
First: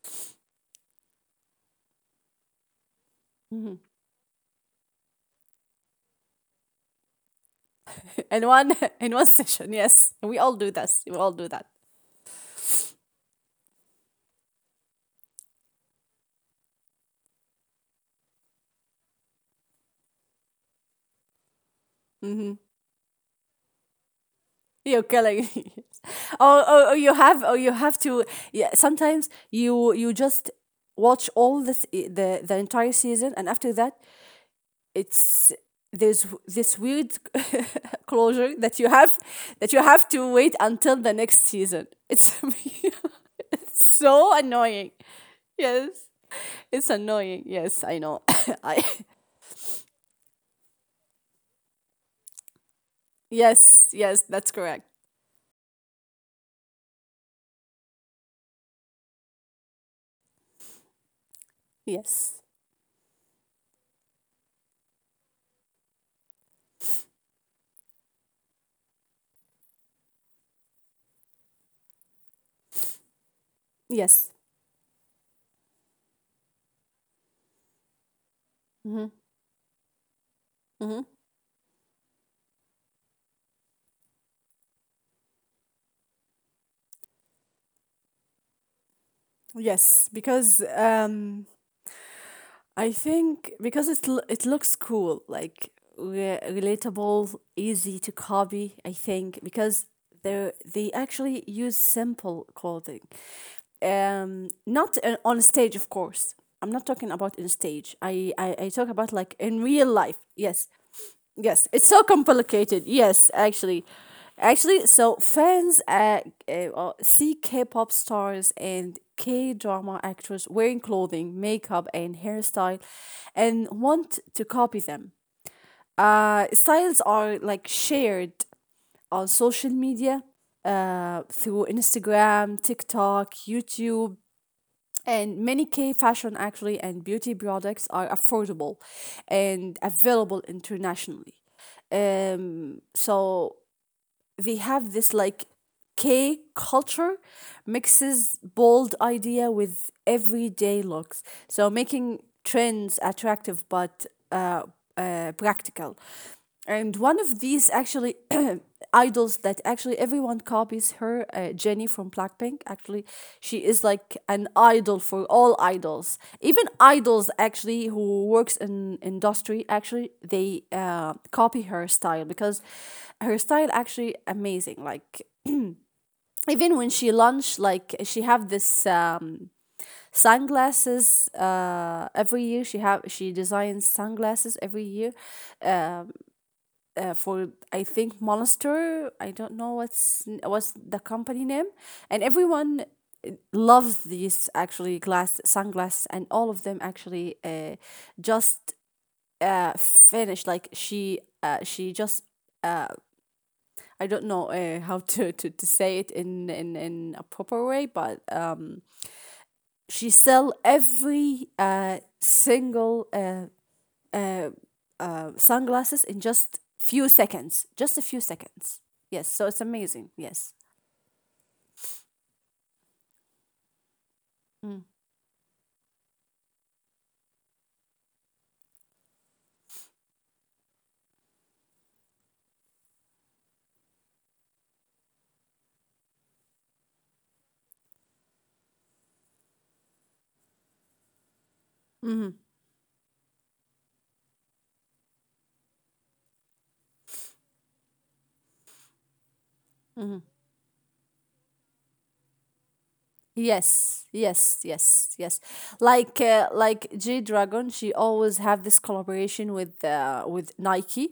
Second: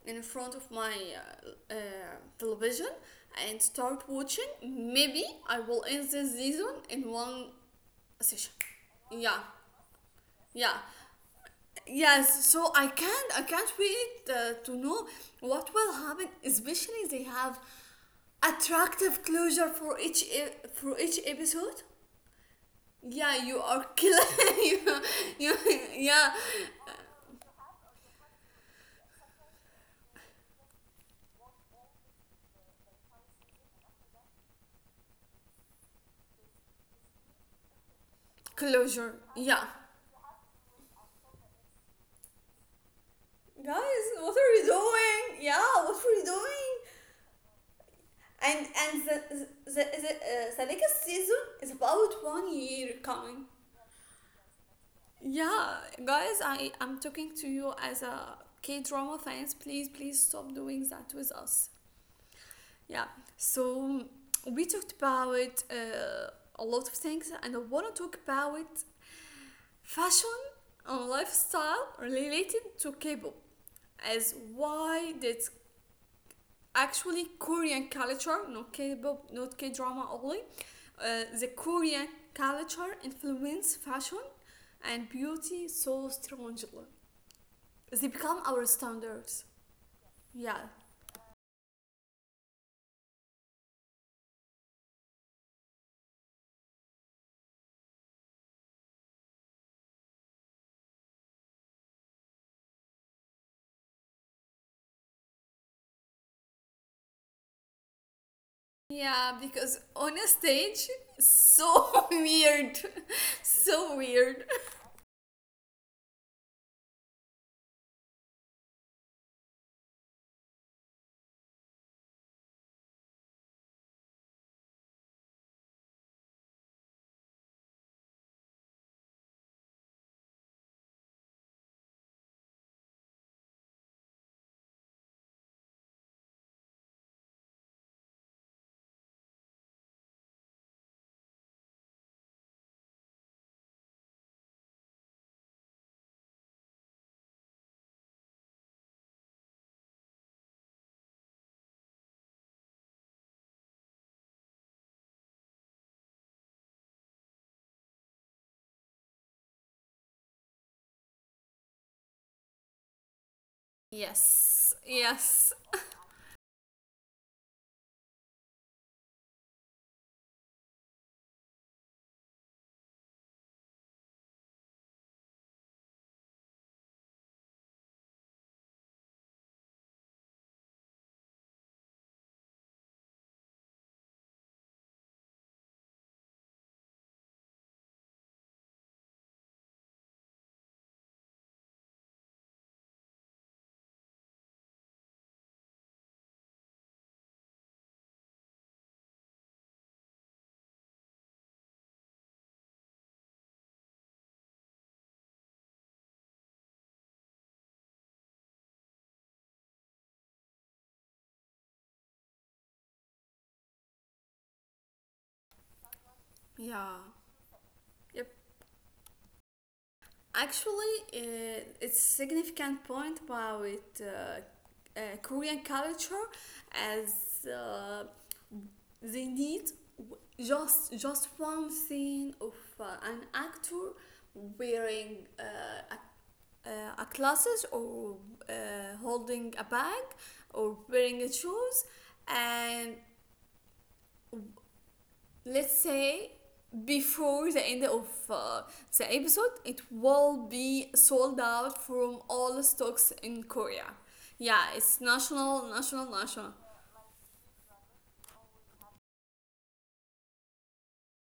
[SPEAKER 1] in front of my television, and
[SPEAKER 2] Mhm.
[SPEAKER 1] start watching. Maybe I will end this season in one
[SPEAKER 2] In
[SPEAKER 1] session.
[SPEAKER 2] one <laughs> in one
[SPEAKER 1] Yeah,
[SPEAKER 2] session, yes, we all do
[SPEAKER 1] yeah,
[SPEAKER 2] this. We all do that.
[SPEAKER 1] yes. So I can't. I can't wait to know what will happen. Especially they have attractive closure for for each episode. Yeah, you are killing, <laughs> you,
[SPEAKER 2] You're killing
[SPEAKER 1] you
[SPEAKER 2] me. <laughs>
[SPEAKER 1] yeah.
[SPEAKER 2] Oh, oh, oh, <laughs> you have to. Yeah, sometimes you just watch all this I- the entire season, and after that, it's there's this weird <laughs> closure
[SPEAKER 1] Closure. Yeah.
[SPEAKER 2] that you have to wait until the next season. It's, <laughs> it's
[SPEAKER 1] Guys, what
[SPEAKER 2] so
[SPEAKER 1] are you
[SPEAKER 2] annoying.
[SPEAKER 1] doing? Yeah, what
[SPEAKER 2] Yes.
[SPEAKER 1] are you doing?
[SPEAKER 2] It's annoying. Yes, I know.
[SPEAKER 1] and
[SPEAKER 2] <laughs> I
[SPEAKER 1] and the next season is about one year coming.
[SPEAKER 2] Yes, yes, that's correct.
[SPEAKER 1] Yeah, guys, I am talking to you as a K drama fans. Please, please stop doing that with us.
[SPEAKER 2] Yes,
[SPEAKER 1] Yeah. So we talked about a lot of things, and I want to talk about fashion and lifestyle related to K-pop. As
[SPEAKER 2] yes.
[SPEAKER 1] why did actually Korean culture, not
[SPEAKER 2] Hmm,
[SPEAKER 1] K-pop, not K-drama only.
[SPEAKER 2] hmm.
[SPEAKER 1] The Korean culture influence fashion and beauty so strongly. They become our standards.
[SPEAKER 2] Yes. Because
[SPEAKER 1] Yeah.
[SPEAKER 2] I think because it looks cool, like relatable, easy to copy. I think because they actually use simple clothing, not on stage, of course. I'm not talking about in stage. I talk about
[SPEAKER 1] Yeah,
[SPEAKER 2] like in
[SPEAKER 1] because
[SPEAKER 2] real
[SPEAKER 1] on a
[SPEAKER 2] life. Yes.
[SPEAKER 1] stage,
[SPEAKER 2] Yes, it's
[SPEAKER 1] so <laughs>
[SPEAKER 2] so
[SPEAKER 1] weird,
[SPEAKER 2] complicated. Yes,
[SPEAKER 1] <laughs>
[SPEAKER 2] actually.
[SPEAKER 1] so weird.
[SPEAKER 2] Actually, so fans see K pop stars and K drama actors wearing clothing, makeup, and hairstyle, and want to copy them. Styles are like shared on social media, through Instagram, TikTok, YouTube, and many K fashion, actually, and beauty products are affordable and available internationally. So they have this like K culture mixes bold idea with everyday looks, so making trends attractive but uh, practical. And one of these, actually, <clears throat> idols that actually everyone copies her. Jenny from Blackpink, actually, she is like an
[SPEAKER 1] Yes.
[SPEAKER 2] idol for
[SPEAKER 1] Yes.
[SPEAKER 2] all idols. Even idols, actually, who works in industry, actually they copy her style because her style actually amazing. Like even when she launched, like she have this. Sunglasses, every year she have, she designs sunglasses every year, for I think Monster. I don't know what's the company name, and everyone loves these, actually, glass sunglasses, and all of them, actually, just finished. Like she just, uh, I don't know how to say it in a proper way, but she sell every single uh, sunglasses in just
[SPEAKER 1] Yeah.
[SPEAKER 2] few seconds. Just a few
[SPEAKER 1] Yep.
[SPEAKER 2] seconds. Yes, so it's amazing. Yes.
[SPEAKER 1] Actually, it's significant point about
[SPEAKER 2] Mm,
[SPEAKER 1] Korean culture as they need just one scene of uh, an actor wearing a, a glasses or uh, holding a bag or wearing a shoes and let's say before the end of the episode it
[SPEAKER 2] mhm.
[SPEAKER 1] will be sold out from all stocks in Korea.
[SPEAKER 2] Yes,
[SPEAKER 1] Yeah,
[SPEAKER 2] yes,
[SPEAKER 1] it's
[SPEAKER 2] yes, yes.
[SPEAKER 1] national, national,
[SPEAKER 2] Like
[SPEAKER 1] national.
[SPEAKER 2] G Dragon, she always have this collaboration with Nike,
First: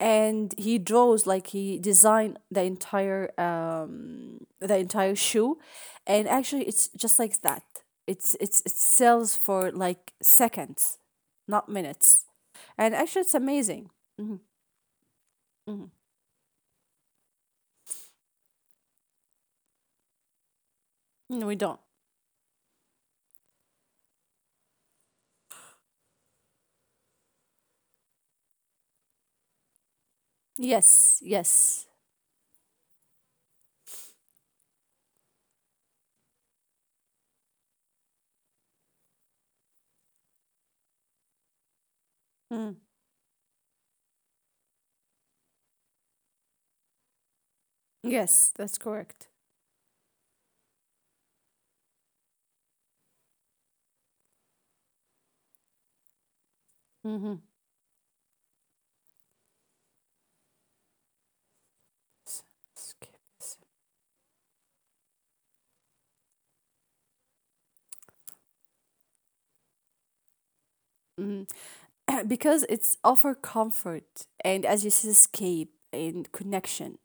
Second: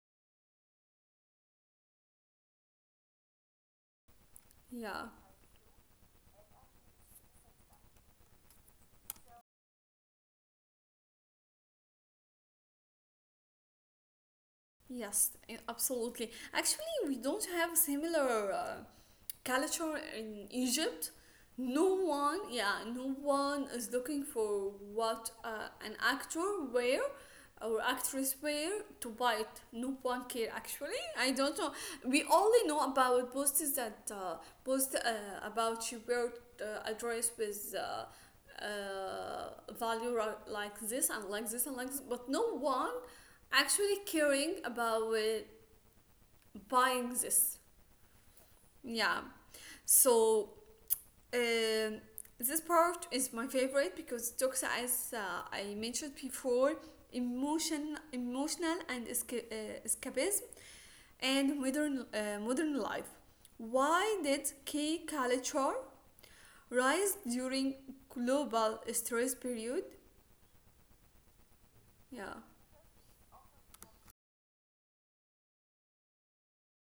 [SPEAKER 2] and he draws like he designed the
[SPEAKER 1] Yeah.
[SPEAKER 2] entire shoe, and actually it's just like that. It sells for like seconds, not minutes, and actually it's amazing.
[SPEAKER 1] Yes,
[SPEAKER 2] Mhm.
[SPEAKER 1] absolutely. Actually, we don't have similar culture in Egypt.
[SPEAKER 2] No, we don't.
[SPEAKER 1] No one, yeah, no one is looking for what an actor wear or actress wear to buy it. No one care actually.
[SPEAKER 2] Yes,
[SPEAKER 1] I don't know.
[SPEAKER 2] yes.
[SPEAKER 1] We only know about posts that post about you wear a dress with. Uh, value like this and like this and like this, but no
[SPEAKER 2] Mm.
[SPEAKER 1] one actually caring about buying this.
[SPEAKER 2] Yes, that's
[SPEAKER 1] Yeah.
[SPEAKER 2] correct.
[SPEAKER 1] So um, this part is my favorite because Doxa, as I mentioned before,
[SPEAKER 2] Mm-hmm.
[SPEAKER 1] emotion, emotional and escapism, and modern, modern
[SPEAKER 2] Skip
[SPEAKER 1] life.
[SPEAKER 2] this.
[SPEAKER 1] Why did K culture rise during global stress period?
[SPEAKER 2] Mhm. <clears throat>
[SPEAKER 1] Yeah.
[SPEAKER 2] Because it's offer comfort and, as you said, escape and connection,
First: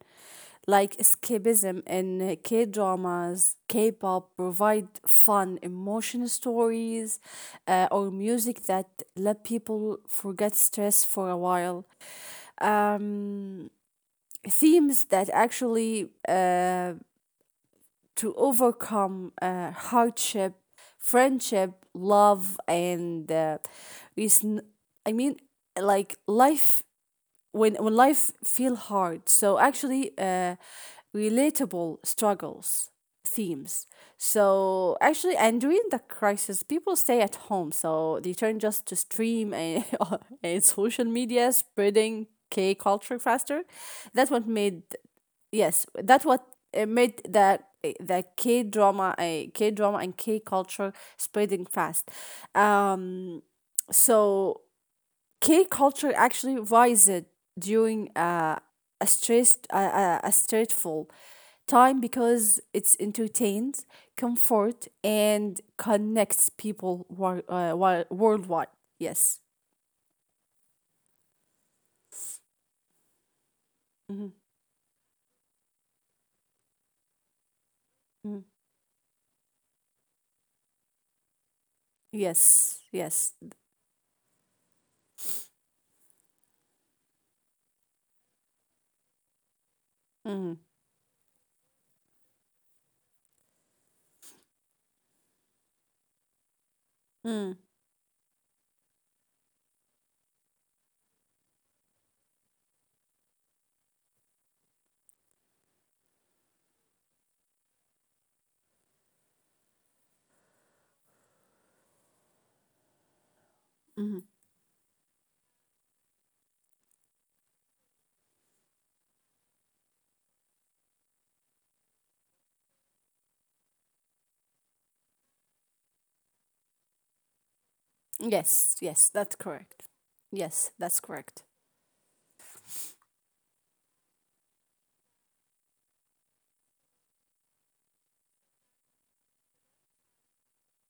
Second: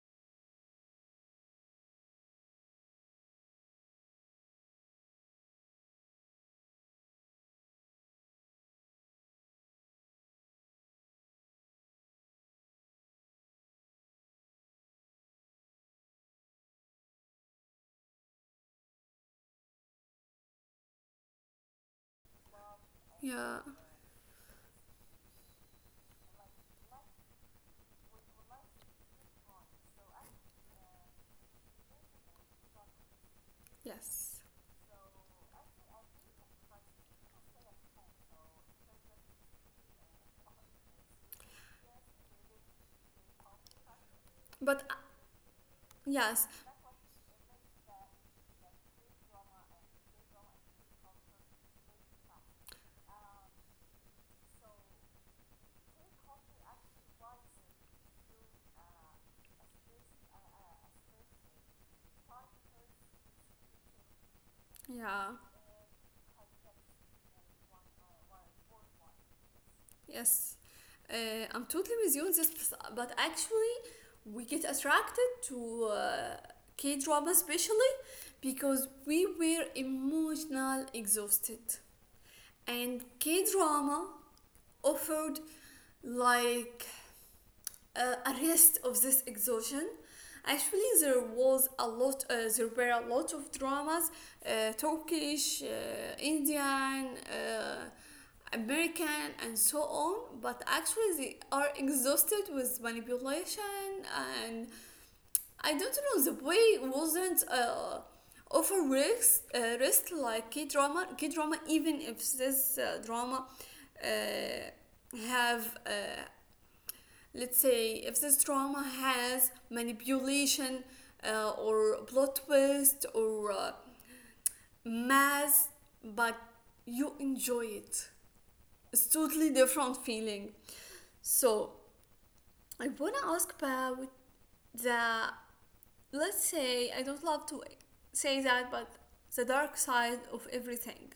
[SPEAKER 2] like escapism, and K dramas, K pop provide fun, emotional stories, or music that let people forget stress for a while. Um, Themes that actually, to overcome hardship, friendship, love, and
[SPEAKER 1] Yeah.
[SPEAKER 2] reason. I mean, like life, when life feel hard, so actually relatable struggles themes,
[SPEAKER 1] Yes.
[SPEAKER 2] so actually, and during the crisis people stay at home, so they turn just to stream and, <laughs> and social media spreading k culture faster. That's what
[SPEAKER 1] But
[SPEAKER 2] made, yes, that's
[SPEAKER 1] yes.
[SPEAKER 2] what made the k drama, a k drama and k culture spreading fast, um so K culture actually rises during a stressful time because it's entertains, comfort,
[SPEAKER 1] Yeah.
[SPEAKER 2] and connects people worldwide. Yes.
[SPEAKER 1] Yes, uh, I'm totally with you on this, but actually, we
[SPEAKER 2] Mhm,
[SPEAKER 1] get attracted to K drama especially
[SPEAKER 2] mhm.
[SPEAKER 1] because we were emotional exhausted, and
[SPEAKER 2] Yes.
[SPEAKER 1] K
[SPEAKER 2] Yes.
[SPEAKER 1] drama offered like arrest of this exhaustion.
[SPEAKER 2] Mhm,
[SPEAKER 1] Actually, there was a lot. There were a lot of dramas: Turkish, Indian,
[SPEAKER 2] mm,
[SPEAKER 1] American, and so on. But actually, they are exhausted with manipulation, and I don't know. The way wasn't. Offer risks, risk like K drama. K drama, even if this drama uh,
[SPEAKER 2] mhm.
[SPEAKER 1] have let's say if this drama has manipulation or plot twist or mass but you enjoy it,
[SPEAKER 2] Yes.
[SPEAKER 1] it's
[SPEAKER 2] Yes.
[SPEAKER 1] totally
[SPEAKER 2] That's
[SPEAKER 1] different
[SPEAKER 2] correct.
[SPEAKER 1] feeling.
[SPEAKER 2] Yes. That's correct.
[SPEAKER 1] So I want to ask about the, let's say I don't love to say that, but the dark side of everything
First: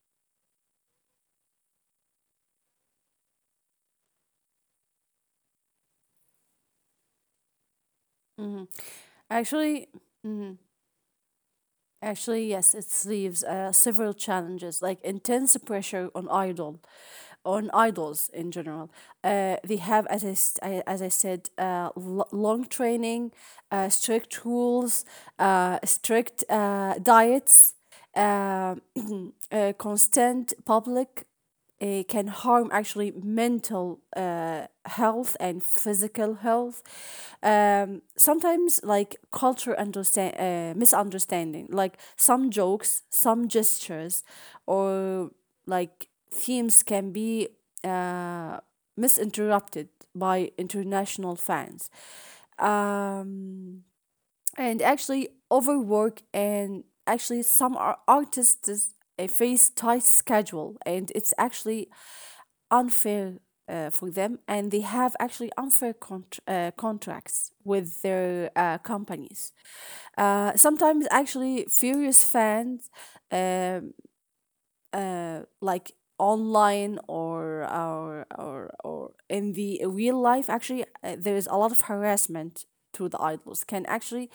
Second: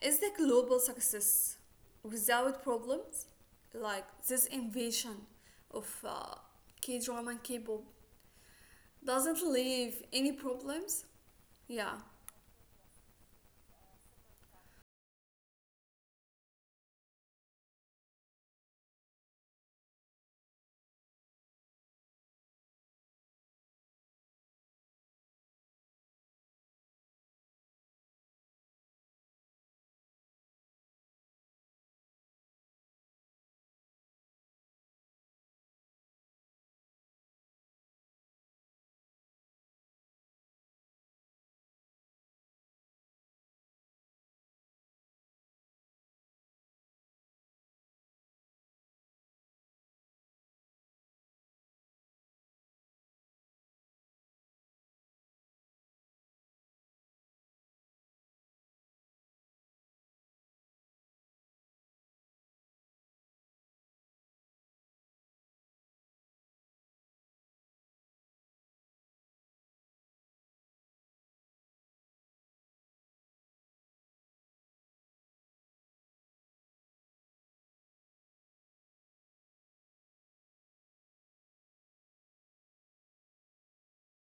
[SPEAKER 1] is the global success without problems, like this invasion of K-drama and K-pop.
[SPEAKER 2] Mhm.
[SPEAKER 1] Doesn't
[SPEAKER 2] Actually.
[SPEAKER 1] leave any
[SPEAKER 2] Mhm.
[SPEAKER 1] problems? Yeah.
[SPEAKER 2] Actually, yes, it leaves several challenges like intense pressure on idols in general. They have, as I said, long training, strict rules, strict diets, uh, <clears throat> constant public. It can harm actually mental health and physical health. Sometimes like culture understand misunderstanding, like some jokes, some gestures, or like themes can be uh, misinterpreted by international fans. Um, and actually overwork, and actually some artists face tight schedule, and it's actually unfair for them, and they have actually unfair contracts with their companies. Sometimes, actually, furious fans, um, like online or in the real life, actually, there is a lot of harassment to the idols, can actually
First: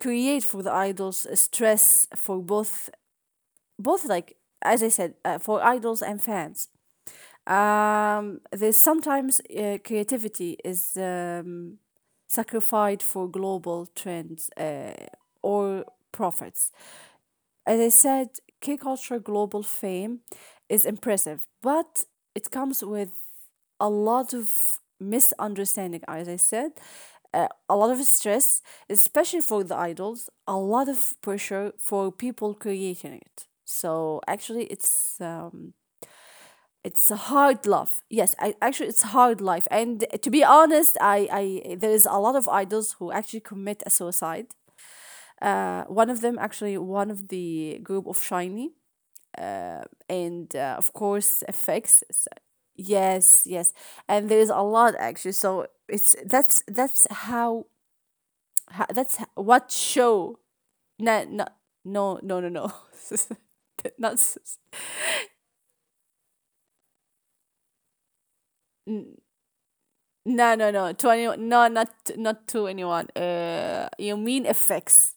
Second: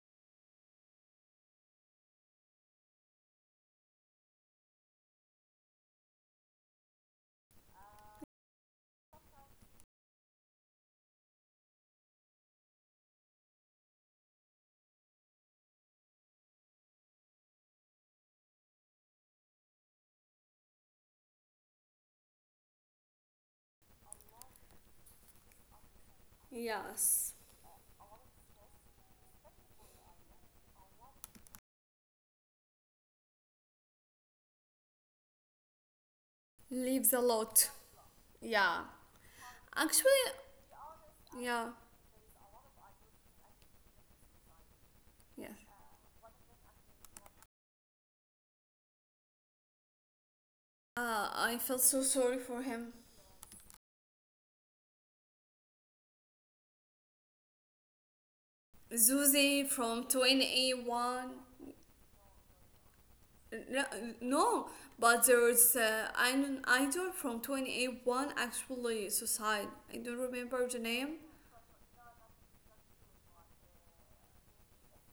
[SPEAKER 2] create for the idols a stress for both, like, as I said, for idols and fans. There's sometimes creativity is sacrificed for global trends, or profits. As I said, K culture global fame is impressive, but it comes with a lot of misunderstanding, as I said,
[SPEAKER 1] Yes.
[SPEAKER 2] a lot of stress, especially for the idols, a lot of pressure for people creating it. So actually, it's
[SPEAKER 1] Leaves
[SPEAKER 2] a
[SPEAKER 1] a
[SPEAKER 2] hard
[SPEAKER 1] lot.
[SPEAKER 2] love. Yes,
[SPEAKER 1] Yeah.
[SPEAKER 2] actually it's hard life, and
[SPEAKER 1] Actually,
[SPEAKER 2] to be honest,
[SPEAKER 1] yeah.
[SPEAKER 2] I there is a lot of idols who actually commit a suicide.
[SPEAKER 1] Yes.
[SPEAKER 2] One of them actually, one of the group of Shiny, and of course
[SPEAKER 1] I felt
[SPEAKER 2] effects.
[SPEAKER 1] so sorry for him.
[SPEAKER 2] Yes, yes. And there is a lot, actually, so it's that's how,
[SPEAKER 1] Zuzi
[SPEAKER 2] what
[SPEAKER 1] from
[SPEAKER 2] show.
[SPEAKER 1] 20
[SPEAKER 2] No,
[SPEAKER 1] one.
[SPEAKER 2] no, no, no, no, no. <laughs> not s-
[SPEAKER 1] No, but there's an idol from 20 one actually suicide. I don't
[SPEAKER 2] No,
[SPEAKER 1] remember
[SPEAKER 2] no,
[SPEAKER 1] the
[SPEAKER 2] no. To
[SPEAKER 1] name.
[SPEAKER 2] anyone, no, not to anyone. You mean FX?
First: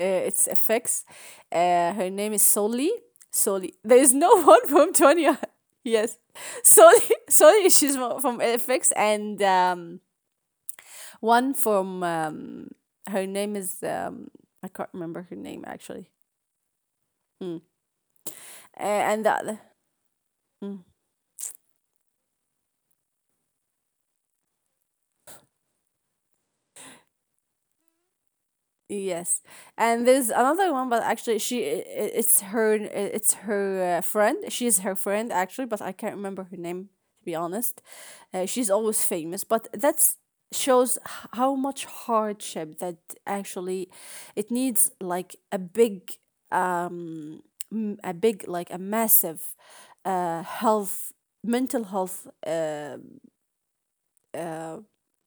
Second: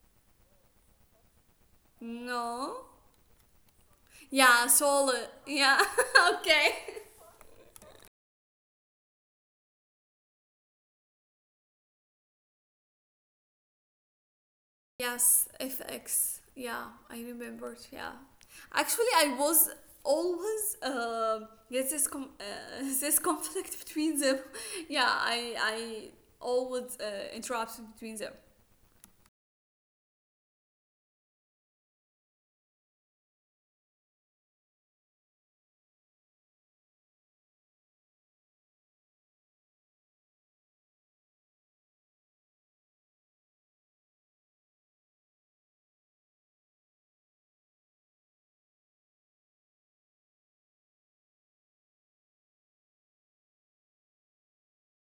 [SPEAKER 2] It's FX. Her name is
[SPEAKER 1] No.
[SPEAKER 2] Soli. Soli. There is no <laughs> one
[SPEAKER 1] Yeah,
[SPEAKER 2] from
[SPEAKER 1] Sol.
[SPEAKER 2] Twenty.
[SPEAKER 1] Yeah.
[SPEAKER 2] Yes,
[SPEAKER 1] <laughs> okay.
[SPEAKER 2] Soli. <laughs> Soli. She's from FX, and one from her name is I can't remember her
[SPEAKER 1] Yes,
[SPEAKER 2] name, actually.
[SPEAKER 1] FX. Yeah, I
[SPEAKER 2] Mm.
[SPEAKER 1] remembered. Yeah.
[SPEAKER 2] Uh,
[SPEAKER 1] Actually,
[SPEAKER 2] and the
[SPEAKER 1] I
[SPEAKER 2] other.
[SPEAKER 1] was always
[SPEAKER 2] Mm.
[SPEAKER 1] get this <laughs> this conflict between them. <laughs> Yeah, I always interrupt between them.
[SPEAKER 2] Yes, and there's another one, but actually, she I- it's her friend. She's her friend, actually, but I can't remember her name, to be honest. She's always famous, but that's shows how much hardship that actually it needs like a big, um a big, like, a massive health, mental health, uh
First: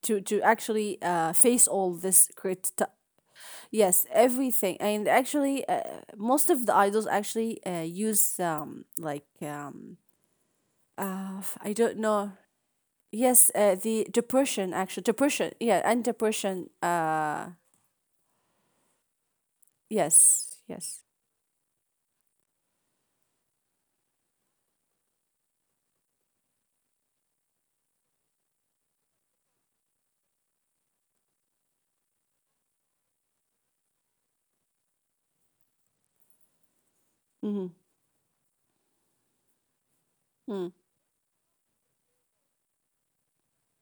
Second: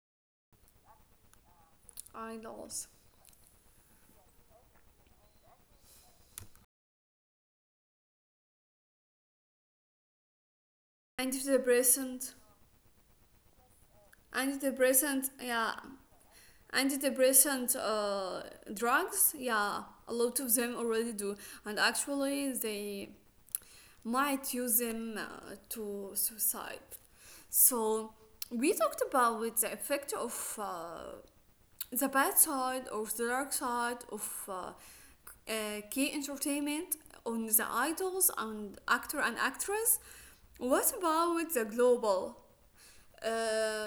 [SPEAKER 2] to actually face all this
[SPEAKER 1] I lost
[SPEAKER 2] Yes, everything. And, actually, most of the idols actually use like I don't know.
[SPEAKER 1] antidepressant,
[SPEAKER 2] Yes, the depression actually
[SPEAKER 1] antidepressant.
[SPEAKER 2] depression.
[SPEAKER 1] Yeah,
[SPEAKER 2] Yeah, and depression.
[SPEAKER 1] antidepressant drugs. Yeah, a lot of
[SPEAKER 2] Yes,
[SPEAKER 1] them
[SPEAKER 2] yes.
[SPEAKER 1] already do, and actually they might use them to suicide. So we talked about with the effect of the bad side or the dark side of key entertainment on the
[SPEAKER 2] Mm-hmm.
[SPEAKER 1] idols and actor and actress.
[SPEAKER 2] Mm-hmm.
[SPEAKER 1] What about the global? Uh,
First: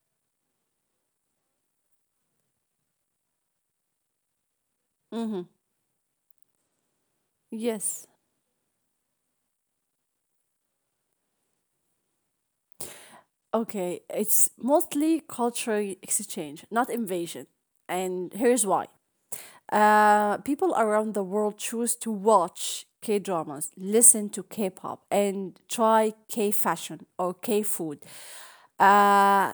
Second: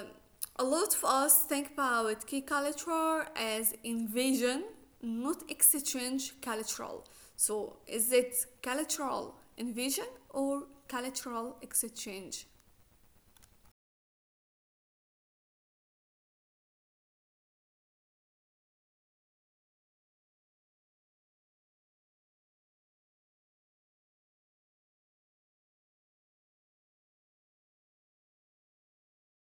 [SPEAKER 1] a lot of us think about key culture as invasion,
[SPEAKER 2] Mm-hmm.
[SPEAKER 1] not exchange cultural. So
[SPEAKER 2] Yes.
[SPEAKER 1] is it cultural invasion or cultural exchange?
[SPEAKER 2] Okay, it's mostly cultural exchange, not invasion. And here's why. People around the world choose to watch K dramas, listen to K pop, and try K fashion or K food. Uh,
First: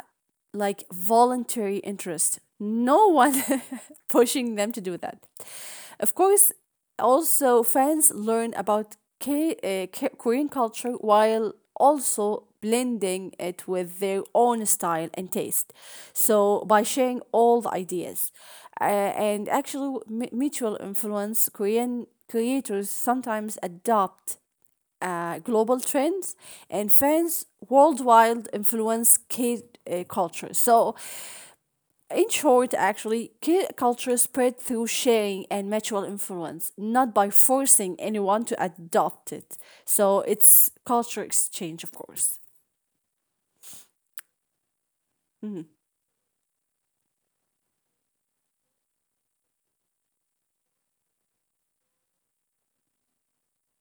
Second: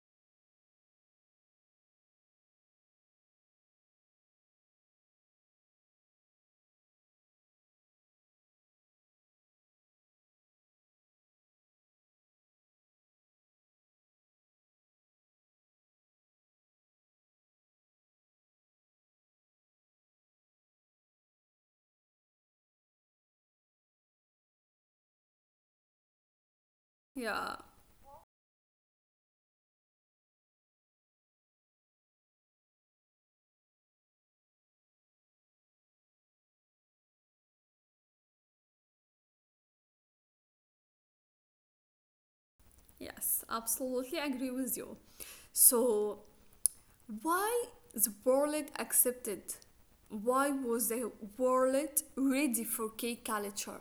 [SPEAKER 2] like voluntary interest. No one <laughs> pushing them to do that. Of course, also fans learn about Korean culture while also blending it with their own style and taste. So, by sharing all the ideas, and actually mutual influence, Korean creators sometimes adopt global trends and fans
[SPEAKER 1] Yeah.
[SPEAKER 2] worldwide influence kid culture. So, in short, actually, kid culture spread through sharing and mutual influence, not by forcing anyone to adopt it. So, it's culture exchange, of course.
[SPEAKER 1] Yes, absolutely agree with you.
[SPEAKER 2] Mhm.
[SPEAKER 1] So, why the world accepted? Why was the world ready for K. culture?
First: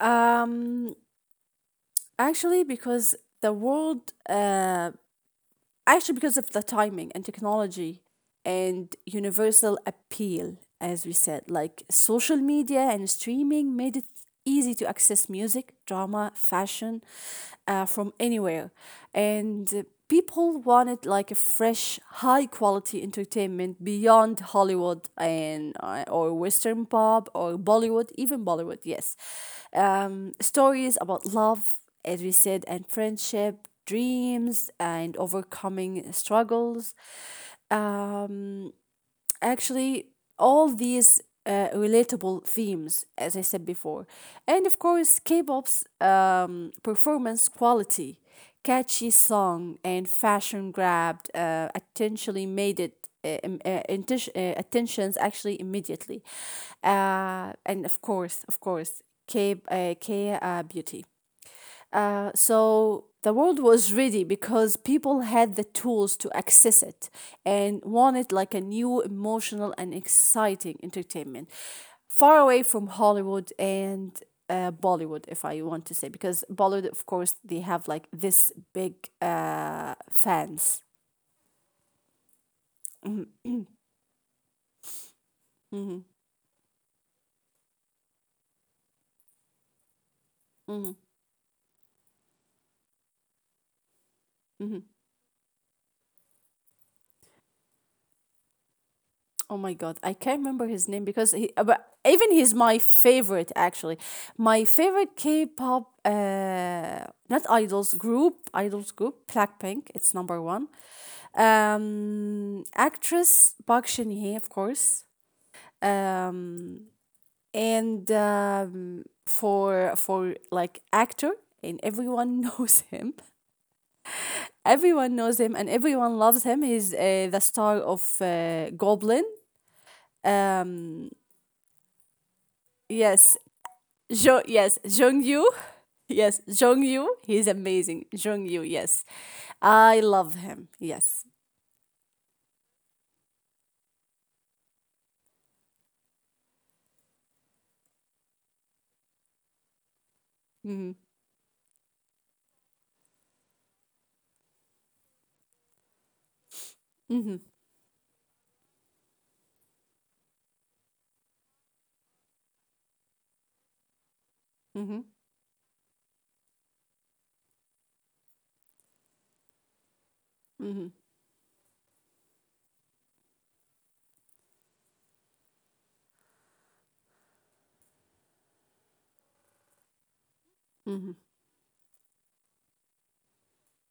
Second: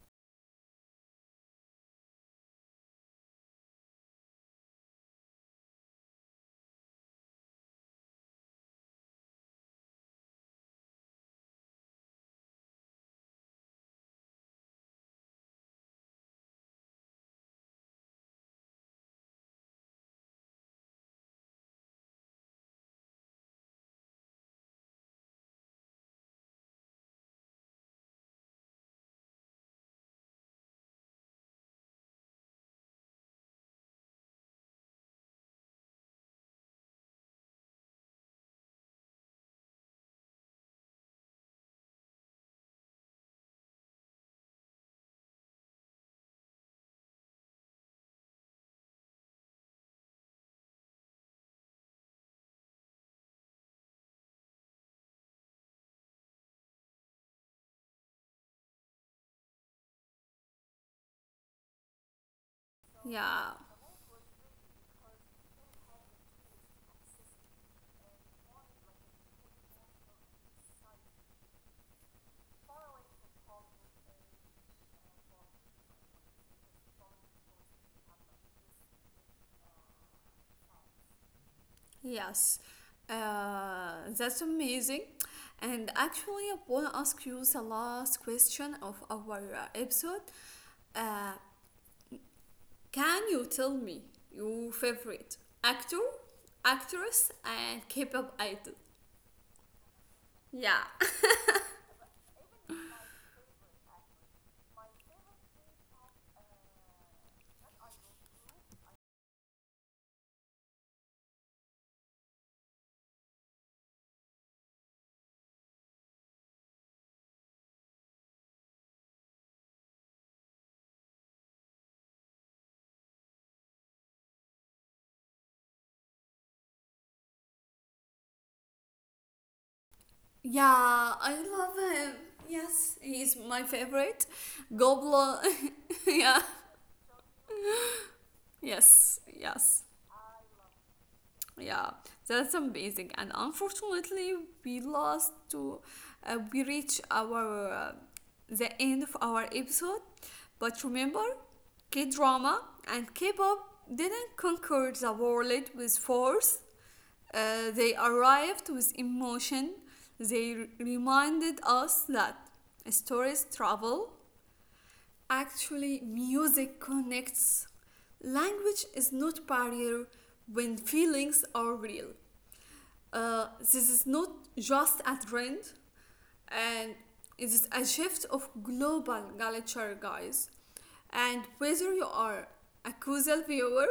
[SPEAKER 2] Um, Actually, because the world actually because of the timing and technology and universal appeal, as we said, like social media and streaming made it easy to access music, drama, fashion, from anywhere, and people wanted like a fresh, high quality entertainment beyond Hollywood and, or western pop, or Bollywood, even Bollywood, yes, stories about love, as we said, and friendship, dreams, and overcoming struggles. Um, Actually, all these relatable themes, as I said before. And of course, K pop's performance quality, catchy song, and fashion grabbed, intentionally made it. Attentions actually immediately, and of course k beauty, so the
[SPEAKER 1] Yeah,
[SPEAKER 2] world was ready because people had the tools to access it and wanted like a new emotional and exciting entertainment far away from Hollywood and, Bollywood, if I want to say, because Bollywood, of course, they have like this big fans.
[SPEAKER 1] yes, that's amazing. And
[SPEAKER 2] Mm-hmm,
[SPEAKER 1] actually, I want to ask you the last question of our episode.
[SPEAKER 2] mm-hmm,
[SPEAKER 1] Uh, can you tell me your
[SPEAKER 2] mm-hmm.
[SPEAKER 1] favorite actor, actress, and K-pop idol?
[SPEAKER 2] Oh my God, I can't remember
[SPEAKER 1] Yeah.
[SPEAKER 2] his name because but even he's my favorite, actually. My favorite K-pop, not idols group, idols group, Blackpink. It's number one. Actress Park Shin Hye, of course. Um, and for like actor, and everyone <laughs> knows him. Everyone knows him, and everyone loves him. He's the star of Goblin.
[SPEAKER 1] Yeah,
[SPEAKER 2] Um,
[SPEAKER 1] I love him. Yes,
[SPEAKER 2] yes,
[SPEAKER 1] he's my favorite.
[SPEAKER 2] Yes, Jung.
[SPEAKER 1] Goblin. <laughs>
[SPEAKER 2] Yes,
[SPEAKER 1] yeah.
[SPEAKER 2] Jung Yu. He's amazing. Jung, yes.
[SPEAKER 1] Yes. Yes.
[SPEAKER 2] I love him. Yes.
[SPEAKER 1] Yeah. That's amazing. And unfortunately, we lost to we reach our the end of our episode. But
[SPEAKER 2] Hmm,
[SPEAKER 1] remember, K-drama and K-pop didn't conquer the world with force.
[SPEAKER 2] hmm,
[SPEAKER 1] They arrived with emotion. They reminded us that stories travel.
[SPEAKER 2] hmm,
[SPEAKER 1] Actually, music connects. Language is not barrier when
[SPEAKER 2] hmm,
[SPEAKER 1] feelings are real. This is not just a trend, and it is a shift of global culture, guys.
[SPEAKER 2] hmm,
[SPEAKER 1] And whether you are a casual viewer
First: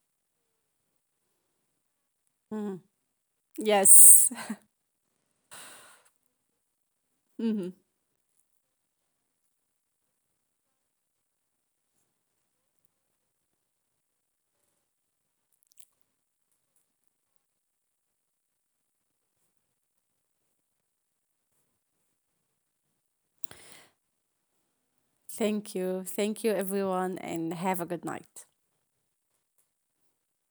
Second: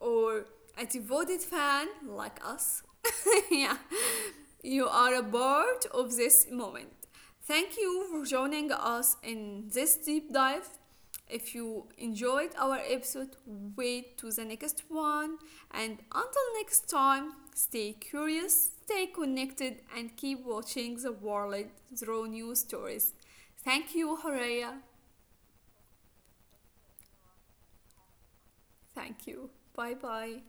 [SPEAKER 1] or a devoted fan like
[SPEAKER 2] hmm.
[SPEAKER 1] us, <laughs> yeah,
[SPEAKER 2] Yes. <laughs>
[SPEAKER 1] you are a part of this moment.
[SPEAKER 2] Hmm.
[SPEAKER 1] Thank you for joining us in this deep dive. If you enjoyed our episode, wait to the next one. And until next time, stay curious, stay connected, and keep watching the world through new stories. Thank you, Horea.
[SPEAKER 2] Thank you. Thank you, everyone, and have a good night.
[SPEAKER 1] Thank you. Bye bye.